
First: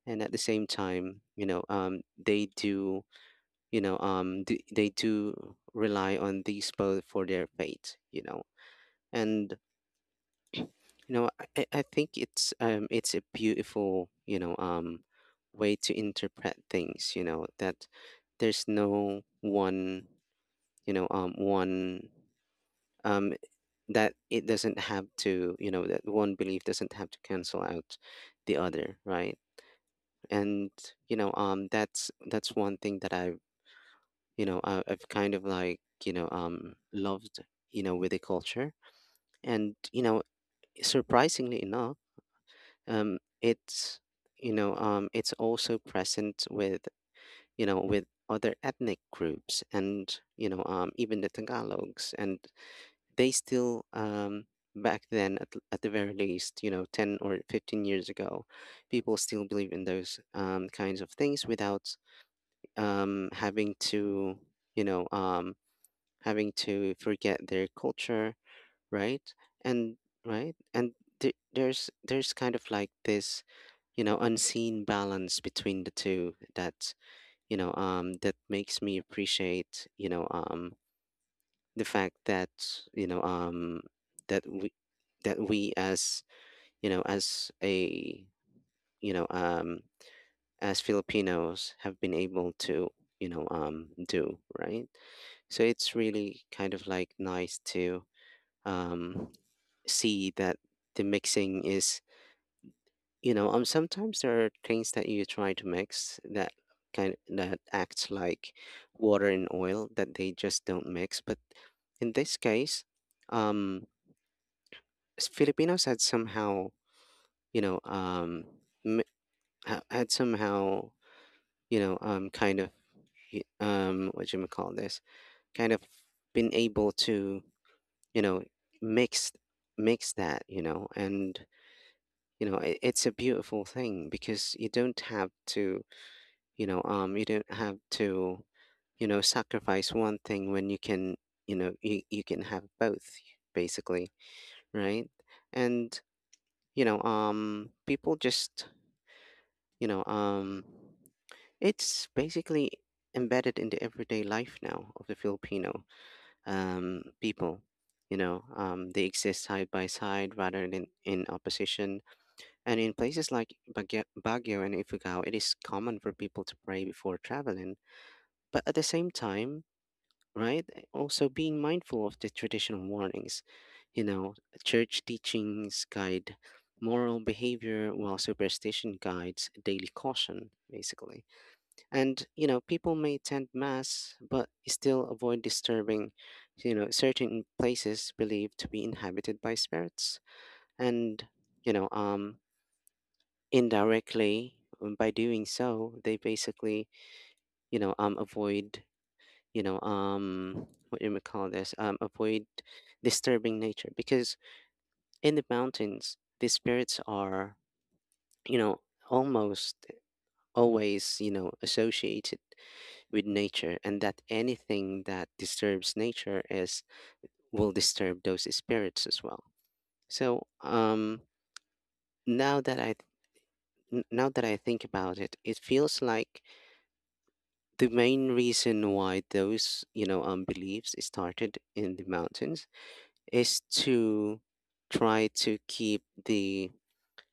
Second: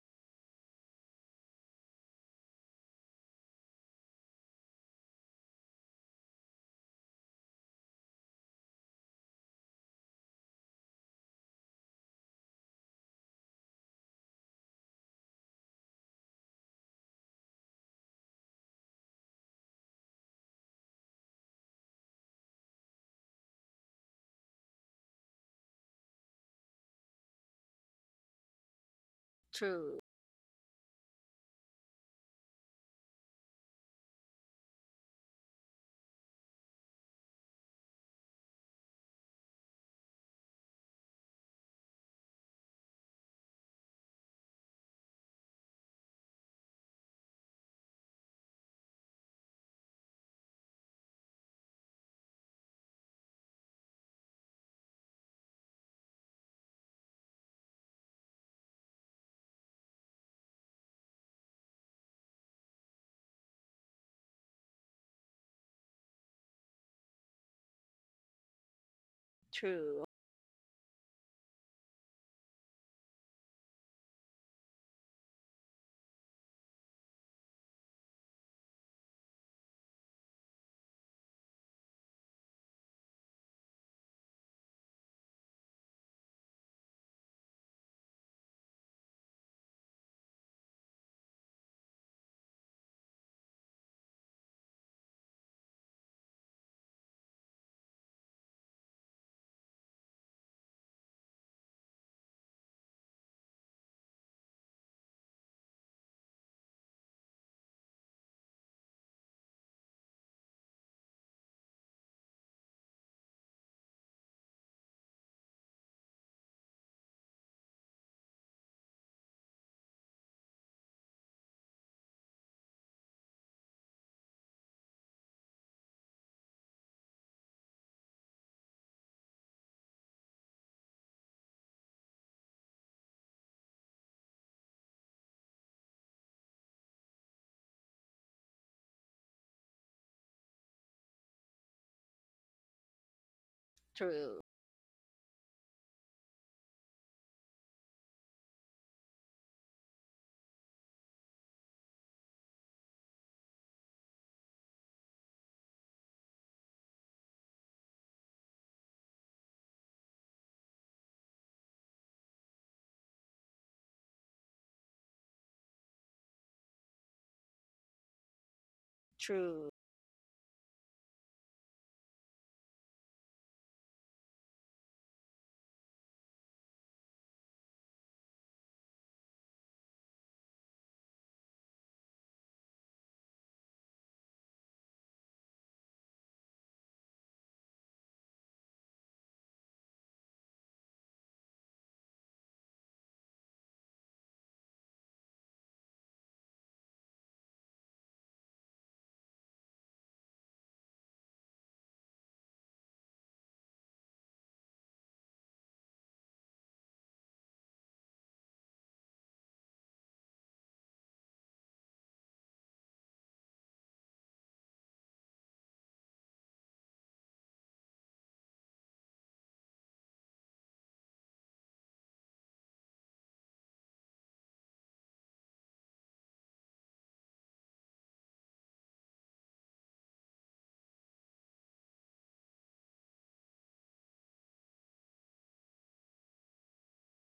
Speaker 1: and at the same time, you know, um, they do, you know, um, d they do rely on these both for their fate, you know, and, you know, I, I I think it's um, it's a beautiful, you know, um, way to interpret things, you know, that there's no one you know um one um that it doesn't have to, you know that one belief doesn't have to cancel out the other, right?
Speaker 2: True,
Speaker 1: And, you know um that's that's one thing that i you know I, i've kind of like, you know um loved, you know with the culture. And, you know surprisingly enough, um it's you know um it's also present with, you know with other ethnic groups. And, you know um even the Tagalogs. And they still, um back then, at, at the very least, you know ten or fifteen years ago, people still believe in those, um, kinds of things without, um, having to you know um, having to forget their culture, right? and
Speaker 2: true,
Speaker 1: right and th- there's there's kind of like this, you know unseen balance between the two, that you know um that makes me appreciate, you know um the fact that, you know um that we that we as, you know as a you know um as Filipinos, have been able to, you know um do right. So it's really kind of like nice to, um see that the mixing is, you know um sometimes there are things that you try to mix, that kind that acts like water and oil, that they just don't mix. But in this case, um s- Filipinos had somehow, you know, um, m- ha- had somehow, you know, um, kind of, y- um, what you may call this, kind of been able to, you know, mix mix that, you know, and, you know, it, it's a beautiful thing because you don't have to, you know, um, you don't have to, you know, sacrifice one thing when you can, you know, you, you can have both, basically,
Speaker 2: true,
Speaker 1: right? And, you know, um, people just You know, um, it's basically embedded in the everyday life now of the Filipino, um, people. You know, um, they exist side by side rather than in opposition. And in places like Baguio, Baguio and Ifugao, it is common for people to pray before traveling. But at the same time,
Speaker 2: true,
Speaker 1: right, eh, also being mindful of the traditional warnings. You know, Church teachings guide moral behavior, while superstition guides daily caution, basically. And, you know, people may attend mass but still avoid disturbing, you know, certain places believed to be inhabited by spirits. And, you know, um, indirectly, um, by doing so, they basically, you know, um, avoid, you know, um, what do you call this? Um, avoid disturbing nature, because in the mountains, the spirits are, you know, almost always, you know, associated with nature, and that anything that disturbs nature is will disturb those spirits as well. So, um now that i n- now that I think about it, it feels like the main reason why those, you know um beliefs started in the mountains, is to try to keep the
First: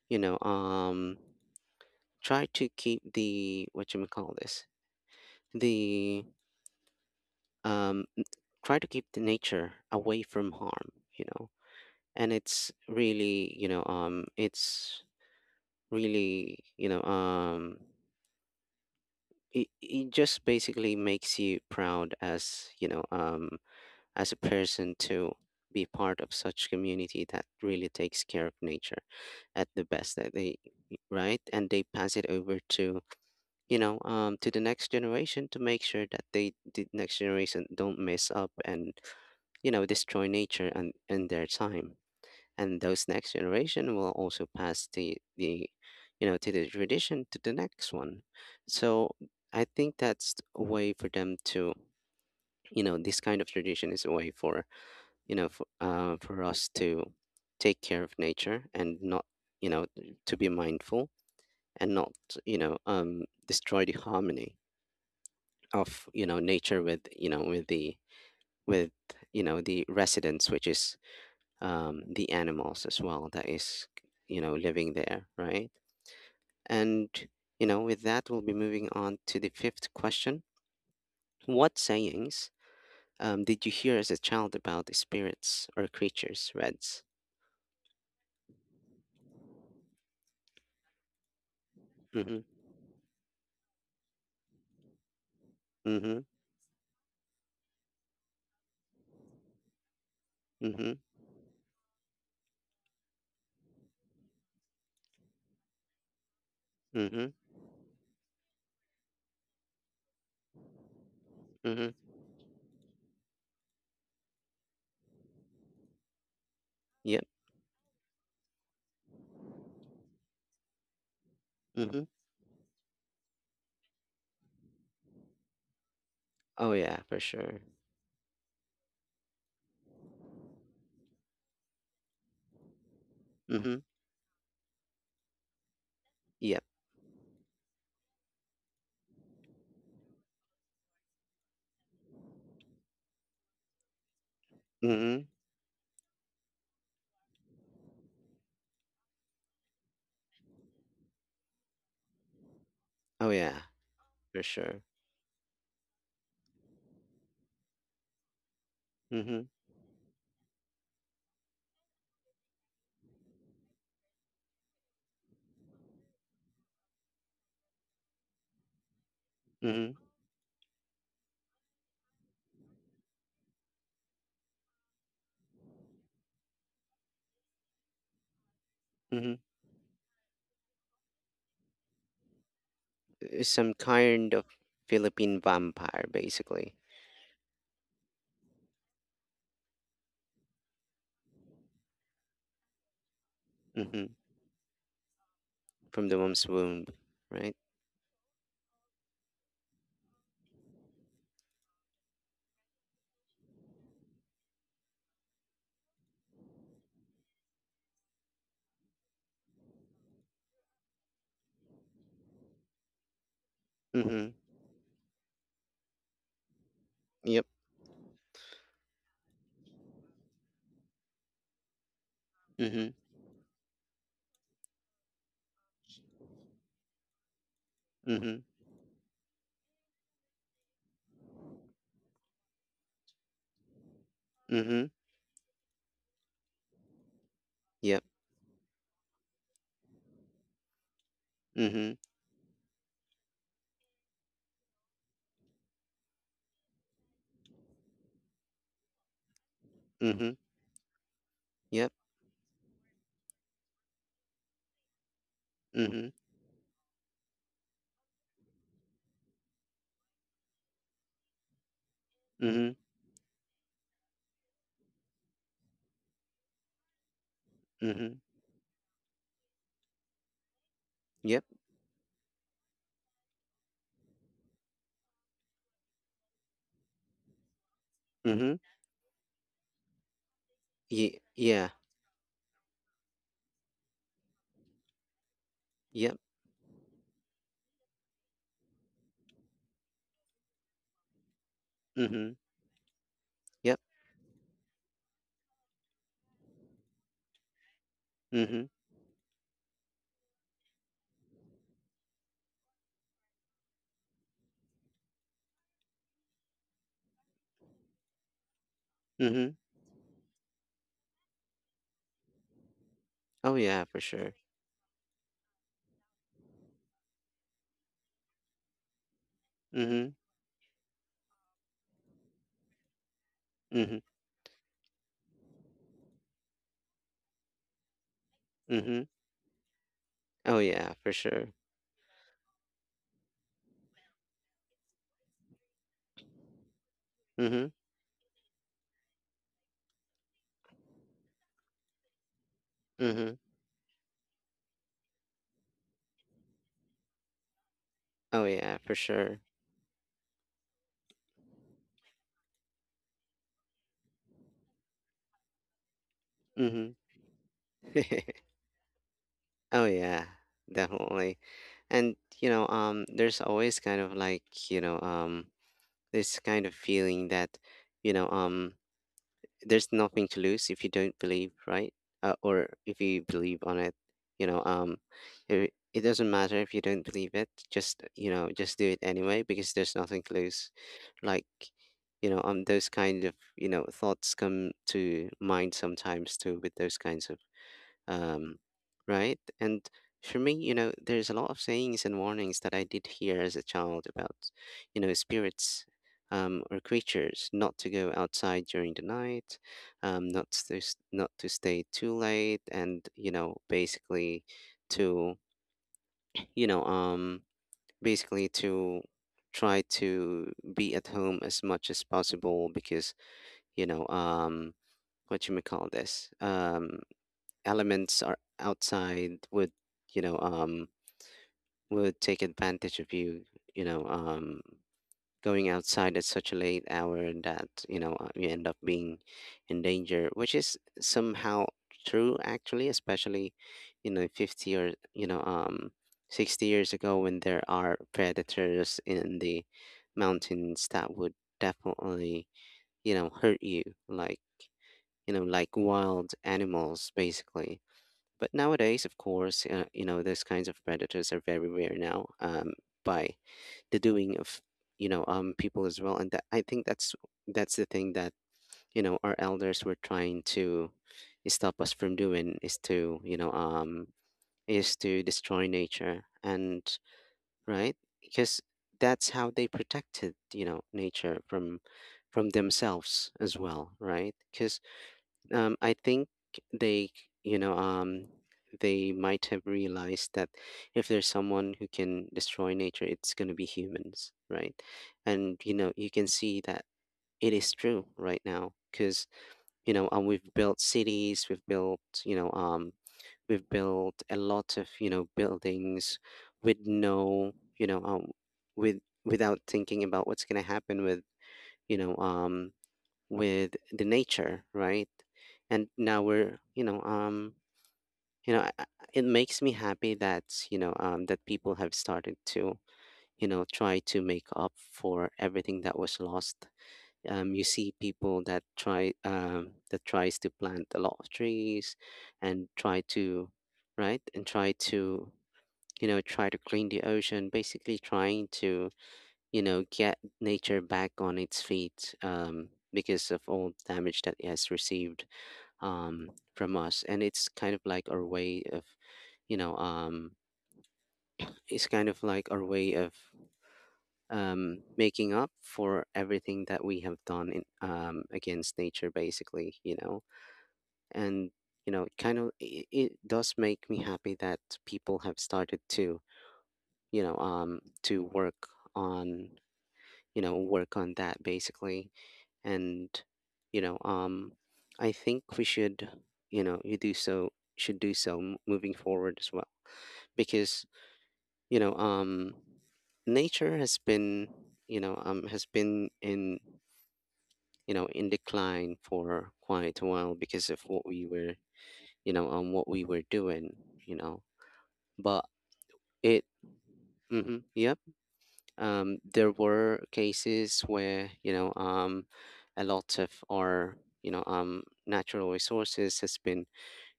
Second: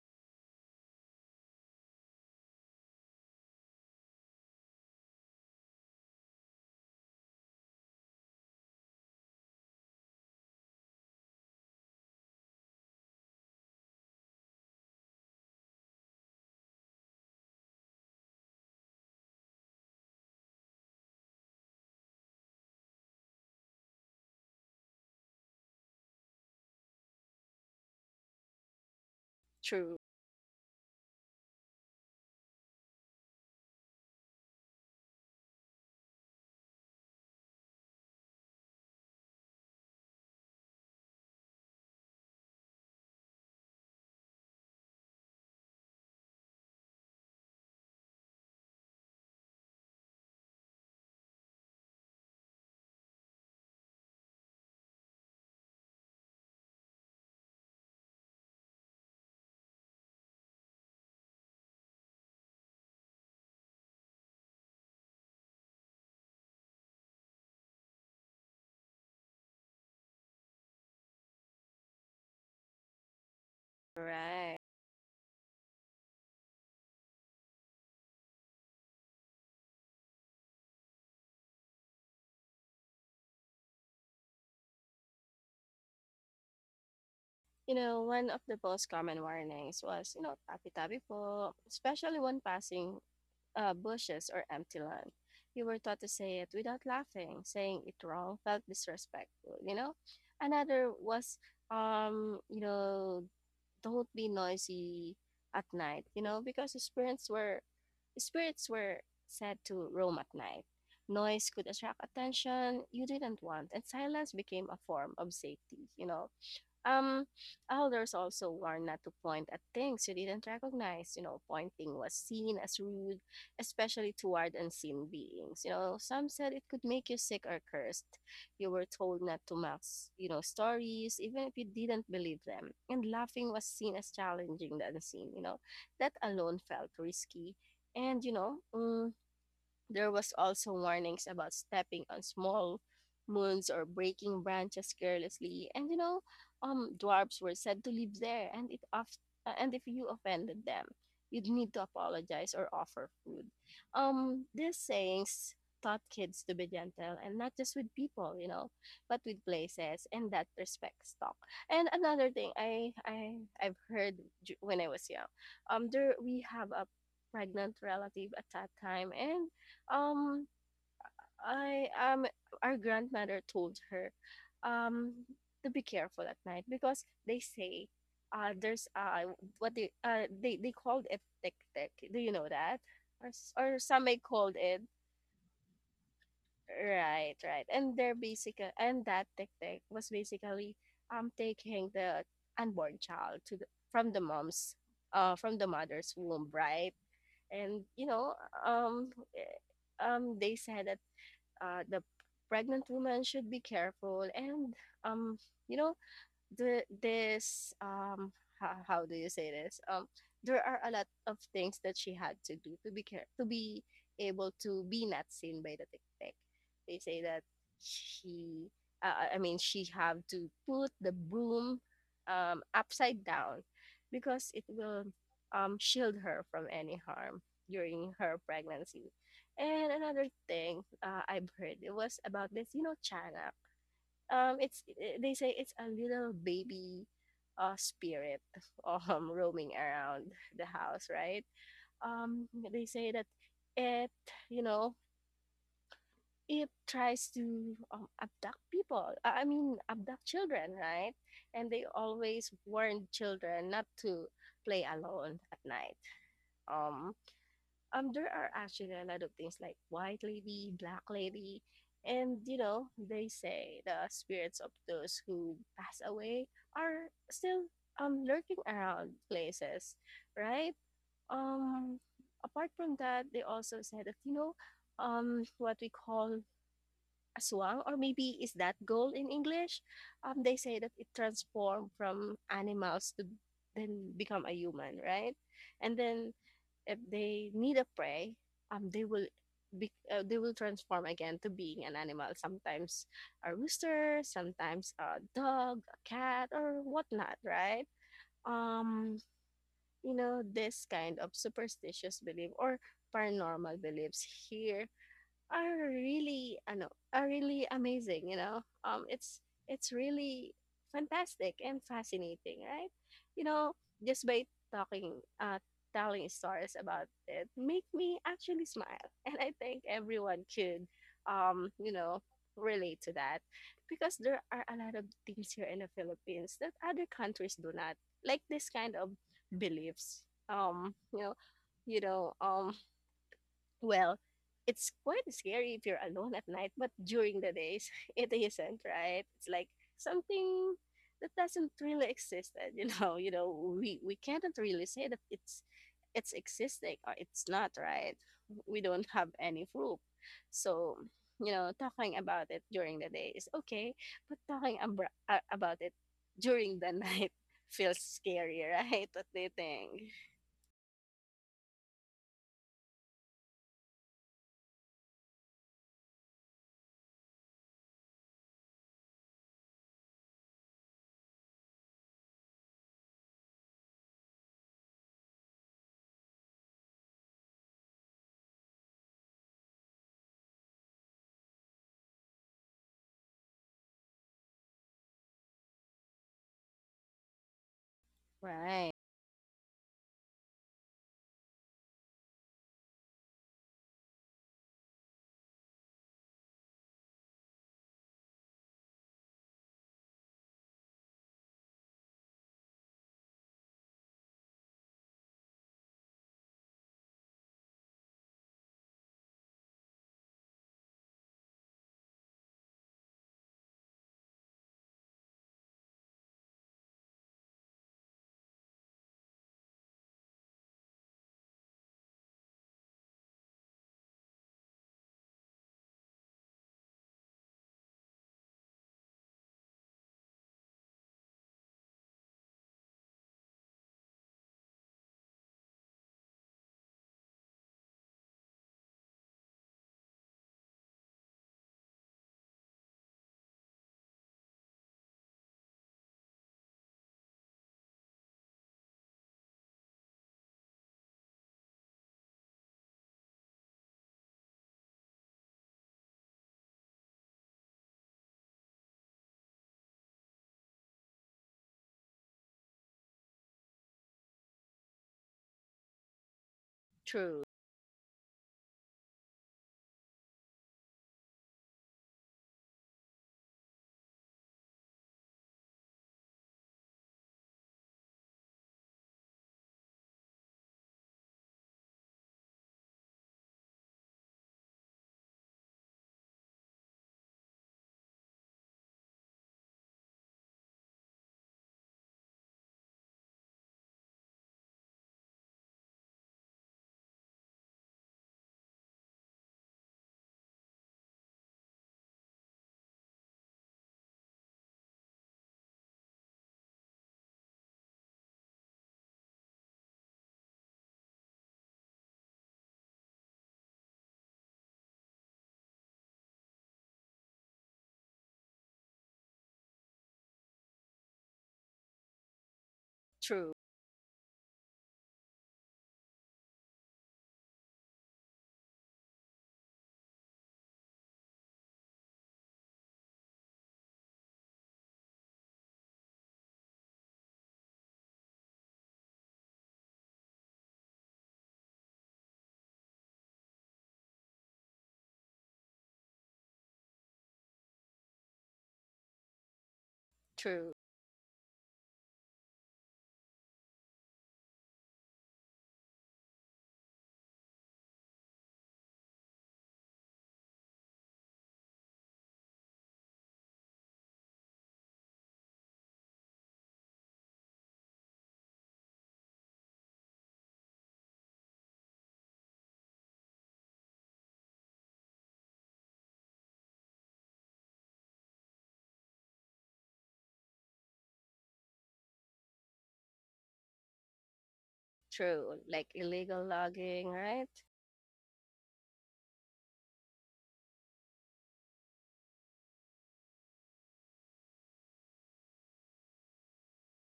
Speaker 1: you know um try to keep the what you may call this the um try to keep the nature away from harm, you know and it's really, you know um it's really you know um it, it just basically makes you proud, as, you know um as a person, to be part of such community that really takes care of nature at the
Speaker 2: true.
Speaker 1: best that they, right, and they pass it over to, you know um to the next generation, to make sure that they the next generation don't mess up and, you know destroy nature and and their time. And those next generation will also pass the the you know to the tradition to the next one. So I think that's a way for them to you know this kind of tradition is a way for, you know for, uh, for us to take care of nature, and not, you know to be mindful, and not, you know um destroy the harmony of, you know nature with, you know with the with, you know the residents, which is, um, the animals as well, that is, you know
Speaker 2: Right.
Speaker 1: living there, right? And, you know with that, we'll be moving on to the fifth question. What sayings, um, did you hear as a child about the spirits or creatures, Reds?
Speaker 2: You know, one of the most common warnings was, you know, tabi-tabi po, especially when
Speaker 1: Mm-hmm.
Speaker 2: passing uh, bushes or empty land. You were taught to
Speaker 1: Mm-hmm.
Speaker 2: say it without laughing. Saying it wrong felt disrespectful, you know? Another
Speaker 1: Mm-hmm.
Speaker 2: was, um, you know, don't be noisy at night, you know, because the spirits
Speaker 1: Mm-hmm.
Speaker 2: were spirits were said to roam at night. Noise could attract
Speaker 1: Mm-hmm.
Speaker 2: attention you didn't want, and silence became a form of safety, you know? Um,
Speaker 1: Yep.
Speaker 2: elders also warned not to point at things you didn't recognize. You know, pointing
Speaker 1: Mm-hmm.
Speaker 2: was seen as rude, especially toward unseen beings. You know, some said it
Speaker 1: Oh
Speaker 2: could
Speaker 1: yeah,
Speaker 2: make you
Speaker 1: for
Speaker 2: sick or
Speaker 1: sure.
Speaker 2: cursed. You were told not to mouth, s- you know, stories, even if you didn't believe them. And laughing was
Speaker 1: Mm-hmm.
Speaker 2: seen as challenging the unseen. You know, that alone
Speaker 1: Yep.
Speaker 2: felt risky. And, you know, mm there was also warnings about stepping on small moons or breaking branches
Speaker 1: Mm-hmm.
Speaker 2: carelessly, and you know, um, dwarves were said to live there, and it of- uh, and if you offended them, you'd need to apologize or offer
Speaker 1: Oh
Speaker 2: food.
Speaker 1: yeah, for
Speaker 2: Um, these
Speaker 1: sure.
Speaker 2: sayings taught kids to be gentle, and not just with people, you know, but with
Speaker 1: Mm-hmm.
Speaker 2: places, and that respect stock. And another thing I I I've heard ju- when I was young, um, there we have a pregnant relative at that time, and
Speaker 1: Mm-hmm.
Speaker 2: um, I um our grandmother told her, um, to be careful at night because they say, uh, there's uh
Speaker 1: Mm-hmm.
Speaker 2: what they uh they they called it tick tick. Do you know that? Or
Speaker 1: Uh,
Speaker 2: s-
Speaker 1: some
Speaker 2: or some may
Speaker 1: kind of
Speaker 2: called it
Speaker 1: Philippine vampire, basically.
Speaker 2: right, right. And they're basic and that tick tick was basically um taking the unborn child to the, from
Speaker 1: Mm-hmm.
Speaker 2: the mom's uh from the
Speaker 1: From
Speaker 2: mother's
Speaker 1: the
Speaker 2: womb,
Speaker 1: mom's womb,
Speaker 2: right?
Speaker 1: right?
Speaker 2: And you know um eh, um they said that uh, the pregnant woman should be careful. And um you know the this um how, how do you say this um There are a lot of things that she had to do to be care to be
Speaker 1: Mhm.
Speaker 2: able to be not seen by the tiktok. They say that
Speaker 1: Yep.
Speaker 2: she uh, uh, I mean she have to put the broom um
Speaker 1: Mhm.
Speaker 2: upside down because it will um shield her from any harm during her
Speaker 1: Mhm.
Speaker 2: pregnancy. And another thing, uh, I've heard it was about this, you know, chana. Um it's
Speaker 1: Mhm.
Speaker 2: eh, they say it's a little baby uh
Speaker 1: Yep.
Speaker 2: spirit, um roaming around the house, right?
Speaker 1: Mhm.
Speaker 2: Um they say that it you know it tries to, um, abduct people, i I mean abduct
Speaker 1: Mhm.
Speaker 2: children, right? And they
Speaker 1: Yep.
Speaker 2: always warn children not to play alone at night.
Speaker 1: Mhm.
Speaker 2: um um there are actually a lot of things like white lady, black lady. And you
Speaker 1: Mhm.
Speaker 2: know, they say the spirits of those who pass away are still
Speaker 1: Mhm.
Speaker 2: um lurking around places, right?
Speaker 1: Yep.
Speaker 2: um Apart from that, they also say that, you know, um what we call aswang, or maybe is
Speaker 1: Mhm.
Speaker 2: that goal in English. Um they say that it
Speaker 1: Ye Yeah.
Speaker 2: transformed from animals to then become a human, right? And
Speaker 1: Yep.
Speaker 2: then if they need a prey, um, they will be, uh, they will transform again to being an animal.
Speaker 1: Mhm.
Speaker 2: Sometimes a
Speaker 1: Yep.
Speaker 2: rooster, sometimes a dog, a cat, or whatnot, right?
Speaker 1: Mhm.
Speaker 2: Um, you know, this kind of superstitious belief or paranormal beliefs here are really, I know, are really amazing, you know. Um it's
Speaker 1: Mhm.
Speaker 2: it's really fantastic and fascinating, right? you
Speaker 1: Oh
Speaker 2: know
Speaker 1: yeah, for
Speaker 2: just
Speaker 1: sure.
Speaker 2: by talking uh telling stories about it make me actually smile, and I think
Speaker 1: Mhm.
Speaker 2: everyone could um you know relate to that,
Speaker 1: Mhm.
Speaker 2: because there are a lot of things here in the Philippines that other countries do not, like this kind
Speaker 1: Mhm.
Speaker 2: of beliefs.
Speaker 1: Oh
Speaker 2: um
Speaker 1: yeah, for
Speaker 2: you know
Speaker 1: sure.
Speaker 2: you know um well, it's quite scary if you're alone at night, but during the
Speaker 1: Mhm.
Speaker 2: days, it isn't, right? It's like something that doesn't really exist. And, you know, you
Speaker 1: Mhm.
Speaker 2: know, we we cannot really say that it's it's existing or it's not, right?
Speaker 1: Oh yeah,
Speaker 2: We
Speaker 1: for
Speaker 2: don't have
Speaker 1: sure.
Speaker 2: any proof. So, you know, talking about it during the day is okay, but talking abra- uh, about it during the
Speaker 1: Mhm.
Speaker 2: night feels scary, right? What do you
Speaker 1: Oh
Speaker 2: think?
Speaker 1: yeah, definitely. And, you know, um, there's always kind of like, you know, um, this kind of feeling that, you know, um, there's nothing to lose if you don't believe, right? Uh, or if you believe on it, you know, um, it, it doesn't matter if you don't believe it. Just you know, just do it anyway because there's nothing to lose. Like, you know, um, those kind of, you know thoughts come to mind sometimes too, with those kinds of, um,
Speaker 2: Right.
Speaker 1: right? And for me, you know, there's a lot of sayings and warnings that I did hear as a child about, you know, spirits, um, or creatures. Not to go outside during the night, um, not to s- not to stay too late, and, you know, basically to, you know, um, basically to try to be at home as much as possible, because, you know, um, what you may call this, um, elements are outside would, you know um would take advantage of you, you know um going outside at such a late hour, that, you know uh, you end up being in danger, which is somehow true actually, especially, you know fifty or, you know um sixty years ago, when there are predators in the mountains that would definitely, you know hurt you, like, you know like wild animals, basically. But nowadays, of course, uh, you know, those kinds of predators are very rare now, um, by the doing of, you know, um, people as well. And that, I think that's that's the thing that, you know, our elders were trying to stop us from doing, is to, you know, um, is to destroy nature, and,
Speaker 2: True.
Speaker 1: right, because that's how they protected, you know, nature from from themselves as well, right? Because, um, I think they, you know, um, they might have realized that if there's someone who can destroy nature, it's going to be humans, right? And, you know, you can see that it is true right now, because, you know, um, we've built cities, we've built, you know, um, we've built a lot of, you know, buildings with no, you know, um, with without thinking about what's going to happen with, you know, um, with the nature, right? And now we're, you know, um, you know, I- I- it makes me happy that, you know um, that people have started to, you know, try to make up for everything that was lost. Um, you see people that try um, that tries to plant a lot of trees, and try to,
Speaker 2: True.
Speaker 1: right, and try to, you know, try to clean the ocean. Basically, trying to, you know get nature back on its feet, um, because of all damage that it has received, um, from us. And it's kind of like our way of, you know um, it's kind of like our way of um, making up for everything that we have done in, um, against nature, basically, you know
Speaker 2: True.
Speaker 1: and, you know it kind of it, it does make me happy that people have started to, you know um, to work on you know work on that, basically. And, you know um I think we should, you know you do so should do so m- moving forward as well, because, you know um nature has been you know um has been in, you know in decline for quite a while, because of what we were, you know um what we were doing, you know but
Speaker 2: True, like
Speaker 1: it
Speaker 2: illegal logging, right?
Speaker 1: mm, yep, um there were cases where, you know um a lot of our, you know um natural resources has been,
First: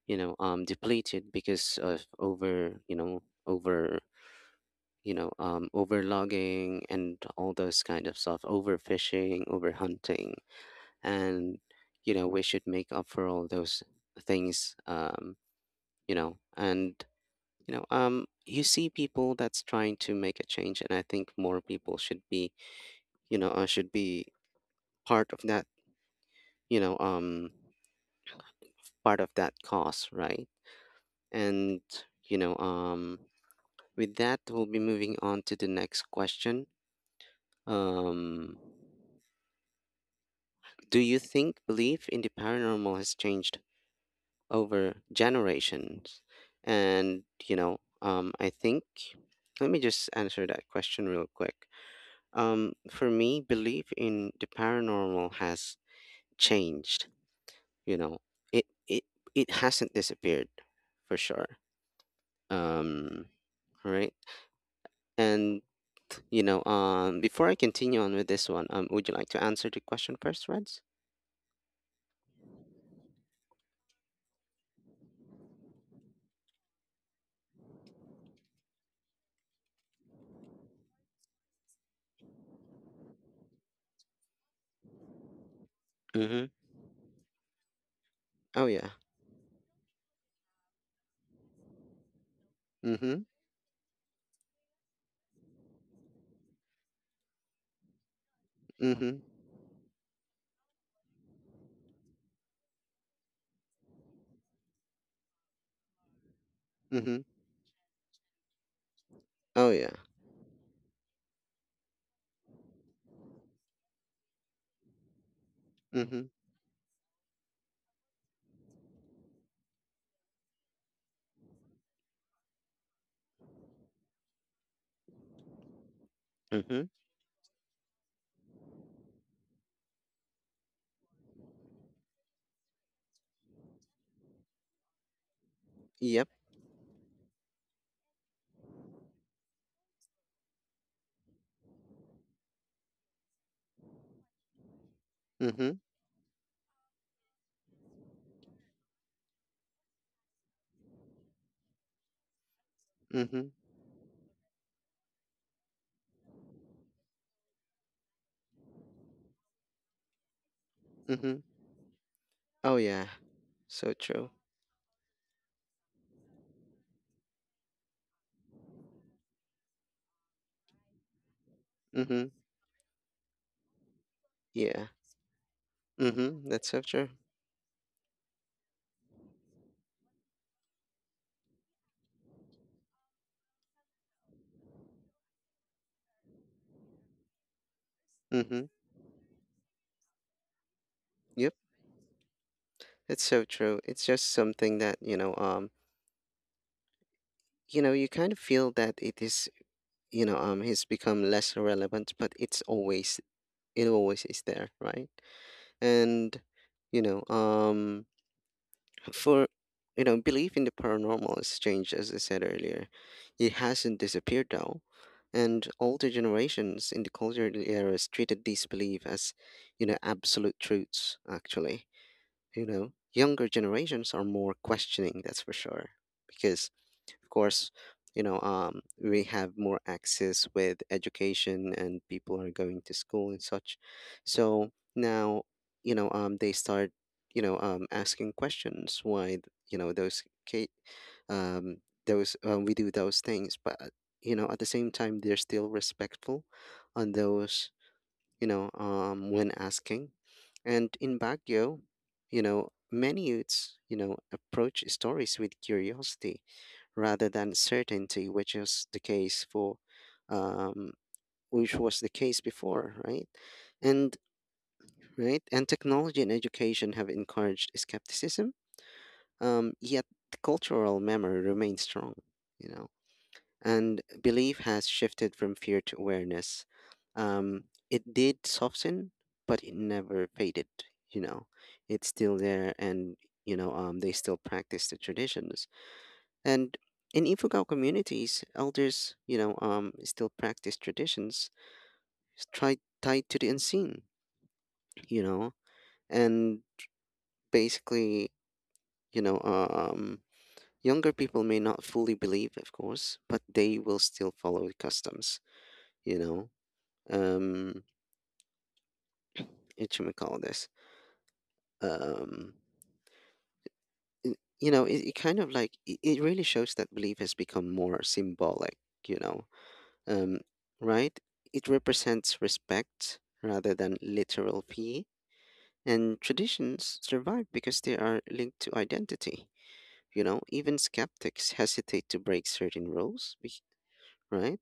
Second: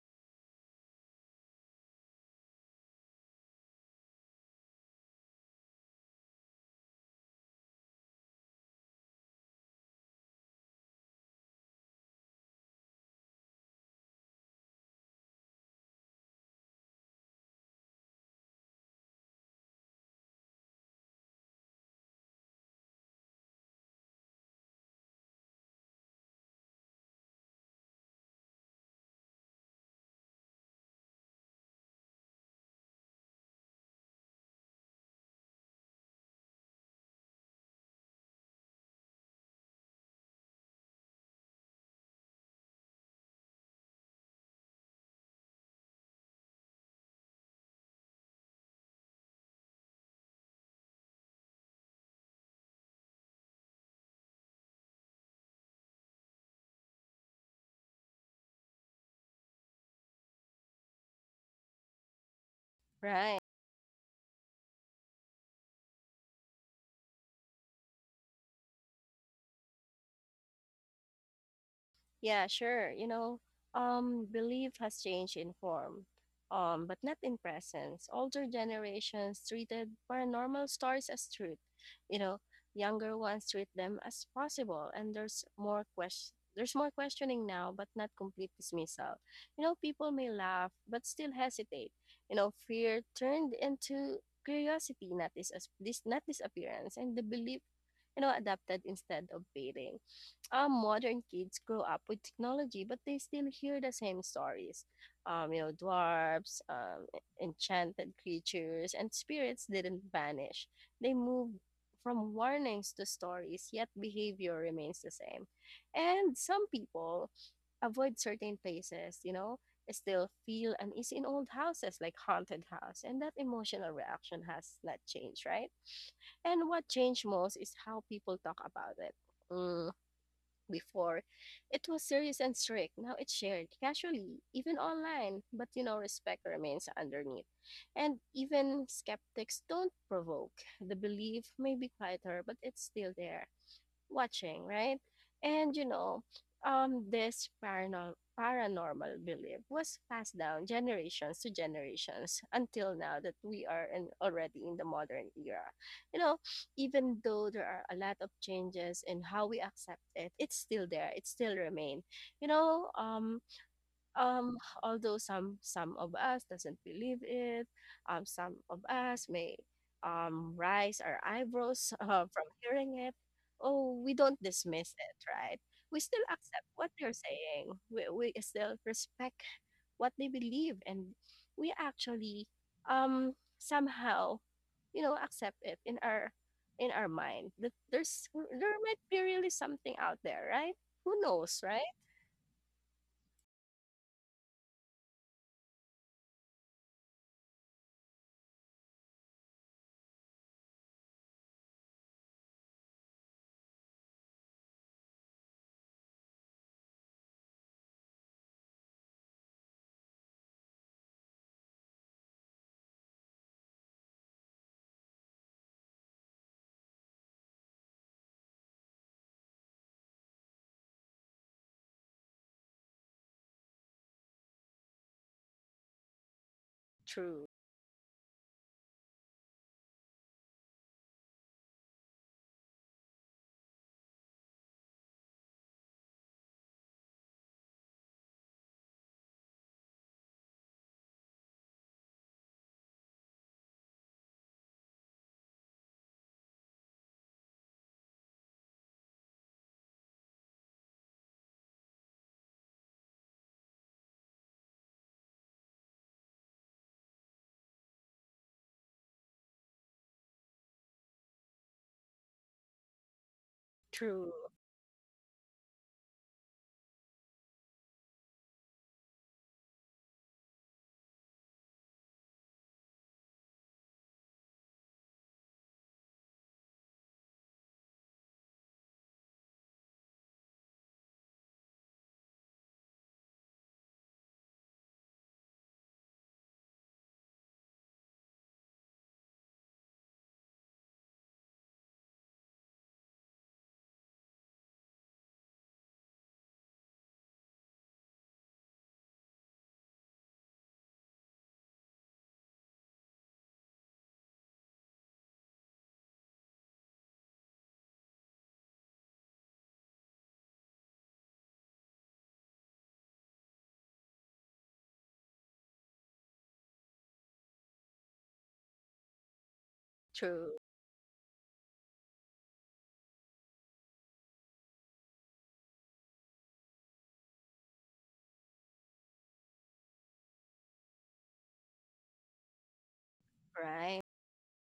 Speaker 1: you know um depleted because of over you know over you know um overlogging and all those kind of stuff, overfishing, overhunting, and, you know we should make up for all those things, um you know and, you know um you see people that's trying to make a change. And I think more people should be, you know uh, should be part of that, you know um part of that cause, right? And, you know um with that, we'll be moving on to the next question. Um, do you think belief in the paranormal has changed over generations? And, you know, um, I think, let me just answer that question real quick. Um, for me, belief in the paranormal has changed, you know, it, it, it hasn't disappeared, for sure. Um,
Speaker 2: Right.
Speaker 1: right. and. You know, um, before I continue on with this one, um, would you like to answer the question first, Reds?
Speaker 2: Yeah, sure. You know, um, belief has changed in form, um, but not in presence. Older generations treated paranormal stories as truth. You know, younger ones treat them as possible, and there's more question.
Speaker 1: Mm-hmm.
Speaker 2: There's more questioning now, but not complete
Speaker 1: Oh yeah.
Speaker 2: dismissal. You know, people may laugh, but still hesitate. You know, fear
Speaker 1: Mm-hmm.
Speaker 2: turned into curiosity, not this, this not disappearance, and the belief, you know, adapted
Speaker 1: Mm-hmm.
Speaker 2: instead of fading uh, Modern kids grow up with technology, but they still hear the same stories. Um, you know, dwarfs, um,
Speaker 1: Mm-hmm.
Speaker 2: e- enchanted creatures, and spirits
Speaker 1: Oh yeah.
Speaker 2: didn't vanish. They moved from warnings to stories, yet behavior remains the same.
Speaker 1: Mm-hmm.
Speaker 2: And some people avoid certain places, you know, still feel uneasy in old houses, like haunted house. And that emotional reaction has not changed, right? And
Speaker 1: Mm-hmm.
Speaker 2: what changed most is how people talk about it. Mm Before, it was serious and strict. Now it's shared casually, even online. But you know,
Speaker 1: Yep.
Speaker 2: respect remains underneath. And even skeptics don't provoke. The belief may be quieter, but it's still there watching, right?
Speaker 1: Mm-hmm.
Speaker 2: And you know, um, this paranormal paranormal belief was passed down generations to generations until now, that
Speaker 1: Mm-hmm.
Speaker 2: we are in, already in the modern era. You know, even though there are a lot of changes in how we accept it, it's still there. It
Speaker 1: Mm-hmm.
Speaker 2: still remain. You
Speaker 1: Oh
Speaker 2: know,
Speaker 1: yeah.
Speaker 2: um,
Speaker 1: So true.
Speaker 2: um, Although some some of us doesn't believe it, um, some of us may, um, rise our eyebrows, uh,
Speaker 1: Mm-hmm.
Speaker 2: from hearing it. Oh, we don't
Speaker 1: Yeah.
Speaker 2: dismiss it, right? We still
Speaker 1: Mm-hmm.
Speaker 2: accept
Speaker 1: That's so
Speaker 2: what
Speaker 1: true.
Speaker 2: they're saying. We, we still respect what they believe, and we actually, um, somehow, you know, accept it in our in our mind that there's
Speaker 1: Mm-hmm.
Speaker 2: there might be really something out there, right? Who
Speaker 1: Yep.
Speaker 2: knows, right?
Speaker 1: That's so true. It's just something that, you know, um, you know, you kind of feel that it is, you know, um, it's become less relevant, but it's always it always is there, right? And, you know, um, for, you know, belief in the paranormal has changed, as I said earlier. It hasn't disappeared though, and older generations in the colonial eras treated this belief as, you know, absolute truths. Actually, you know, younger generations are more questioning, that's for sure. Because, of
Speaker 2: True,
Speaker 1: course, you know, um, we have more access with education and people are going to school and such. So now, you know, um, they start, you know, um, asking questions why, th- you know, those, ca- um, those, um, we do those things. But, you know, at the same time, they're still respectful on those you know, um, when asking. And in Baguio, you know, many youths, you know, approach stories with curiosity rather than certainty, which is the case for, um, which was the case before, right? And
Speaker 2: true,
Speaker 1: right, and technology and education have encouraged skepticism. Um, yet the cultural memory remains strong, you know and belief has shifted from fear to awareness. Um, it did soften, but it never faded. You know, it's still there, and you know, um, they still practice the traditions. And in Ifugao communities, elders, you know, um, still practice traditions s- try, tied to the unseen. You know, and basically, you know, um, younger people may not fully believe, of course, but they will still follow the customs. You know, um It should we call this um y- you know it, it kind of like it, it really shows that belief has become more symbolic you know um
Speaker 2: true.
Speaker 1: right, it represents respect rather than literal fee, and traditions survive because they are linked to identity. You know, even skeptics hesitate to break certain rules bec-
Speaker 2: Right.
Speaker 1: right,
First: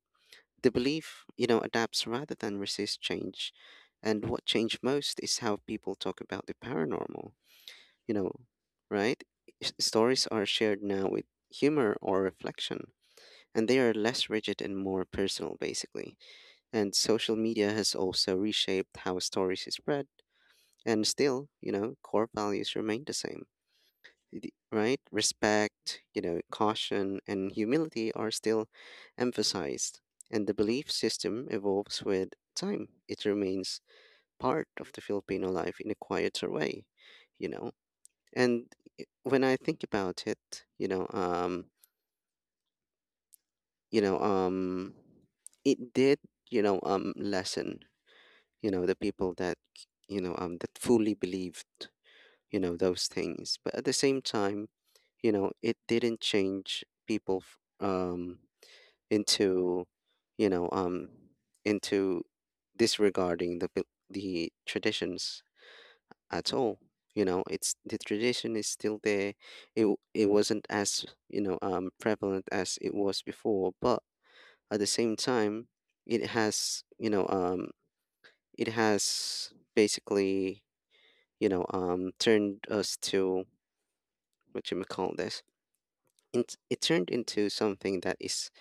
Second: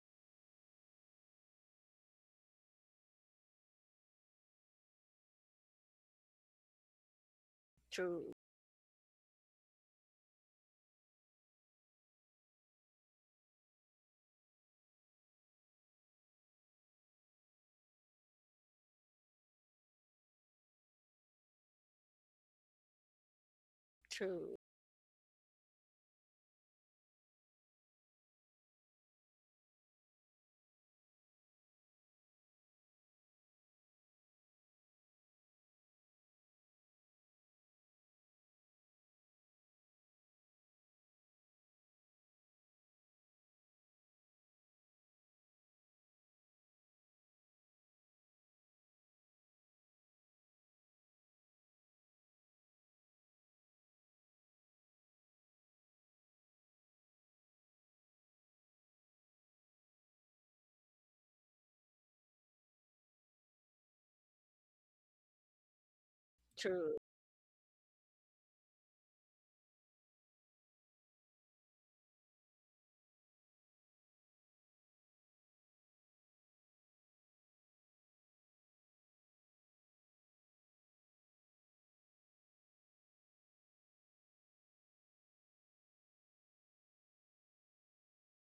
Speaker 1: the belief, you know, adapts rather than resist change. And what changed most is how people talk about the paranormal you know,
Speaker 2: True.
Speaker 1: right? S- Stories are shared now with humor or reflection, and they are less rigid and more personal, basically. And social media has also reshaped how stories is spread, and still, you know, core values remain the same. The-
Speaker 2: True.
Speaker 1: Right? Respect, you know, caution, and humility are still emphasized, and the belief system evolves with time. It remains part of the Filipino life in a quieter way, you know. And i- when I think about it, you know, um, you know, um, it did, you know, um, lessen, you know, the people that, you know, um, that fully believed, you know, those things. But at the same time, you know, it didn't change people, f- um, into, you know, um, into disregarding the bel- the traditions at all.
Speaker 2: True.
Speaker 1: You know, it's the tradition is still there. It w- it wasn't as you know um, prevalent as it was before, but at the same time, it has you know um, it has basically you know um, turned us to what you may call this. It, it turned into something that is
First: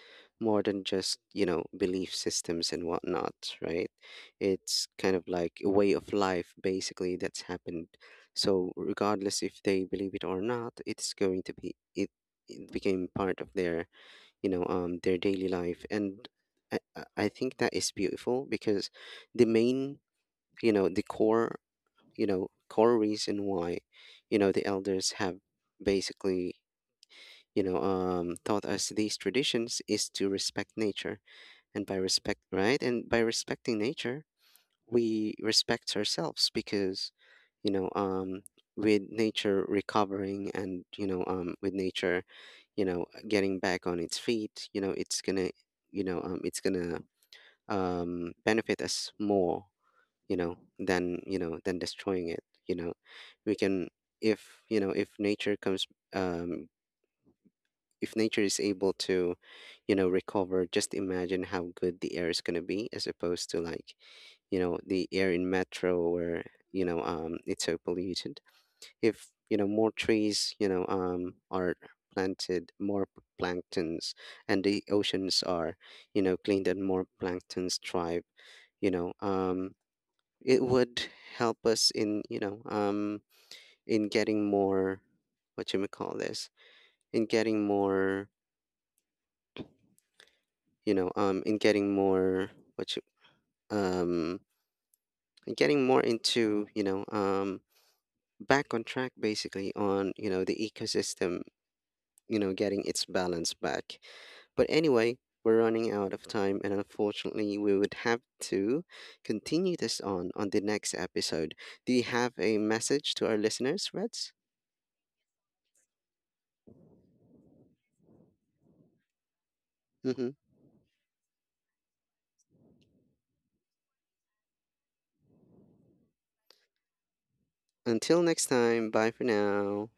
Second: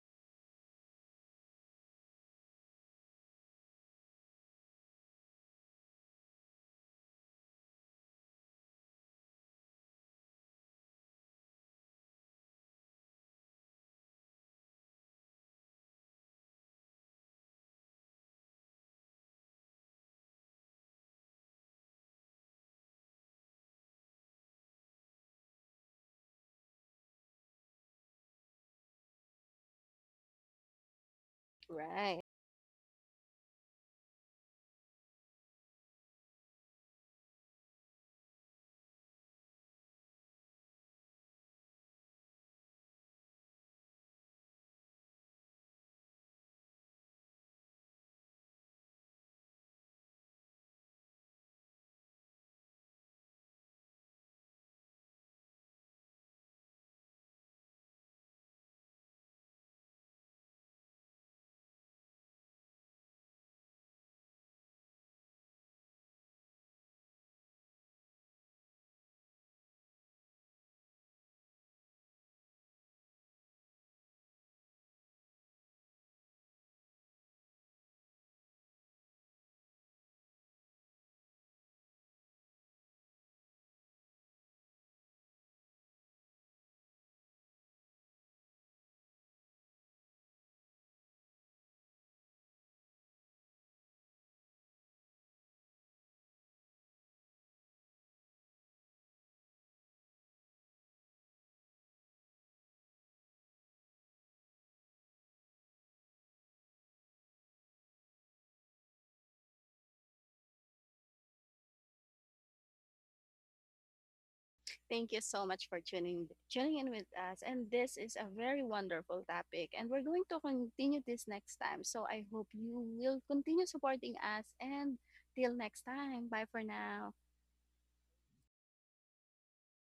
Speaker 1: more than just, you know, belief systems and whatnot, right? It's kind of like a way of life, basically, that's happened. So regardless if they believe it or not, it's going to be it, it became part of their you know um their daily life. And I, I I think that is beautiful because the main, you know, the core, you know core reason why, you know, the elders have basically you know um, taught us these traditions is to respect nature. And by
Speaker 2: Right.
Speaker 1: respect, right, and by respecting nature, we respect ourselves because you know um, with nature recovering, and you know um, with nature, you know, getting back on its feet, you know, it's gonna you know um, it's gonna um, benefit us more, you know, than, you know, than destroying it, you know. We can, if, you know, if nature comes, um, if nature is able to, you know, recover, just imagine how good the air is going to be, as opposed to, like, you know, the air in metro where, you know um it's so polluted. If, you know, more trees, you know um are planted, more p- planktons and the oceans are, you know, cleaned, and more planktons thrive, you know um it would help us in you know um in getting more, what you may call this, in getting more, you know um in getting more, what you, um in getting more into, you know um back on track, basically, on, you know, the ecosystem, you know, getting its balance back. But anyway, we're running out of time, and unfortunately we would have to continue this on on the next episode. Do you have a message to our listeners, Reds?
Speaker 2: Thank you so much for tuning tuning in with us. And this is a very wonderful topic. And we're going
Speaker 1: Mm-hmm.
Speaker 2: to continue this next time. So I hope you will continue supporting us. And till next time. Bye for now.
Speaker 1: Until next time, bye for now.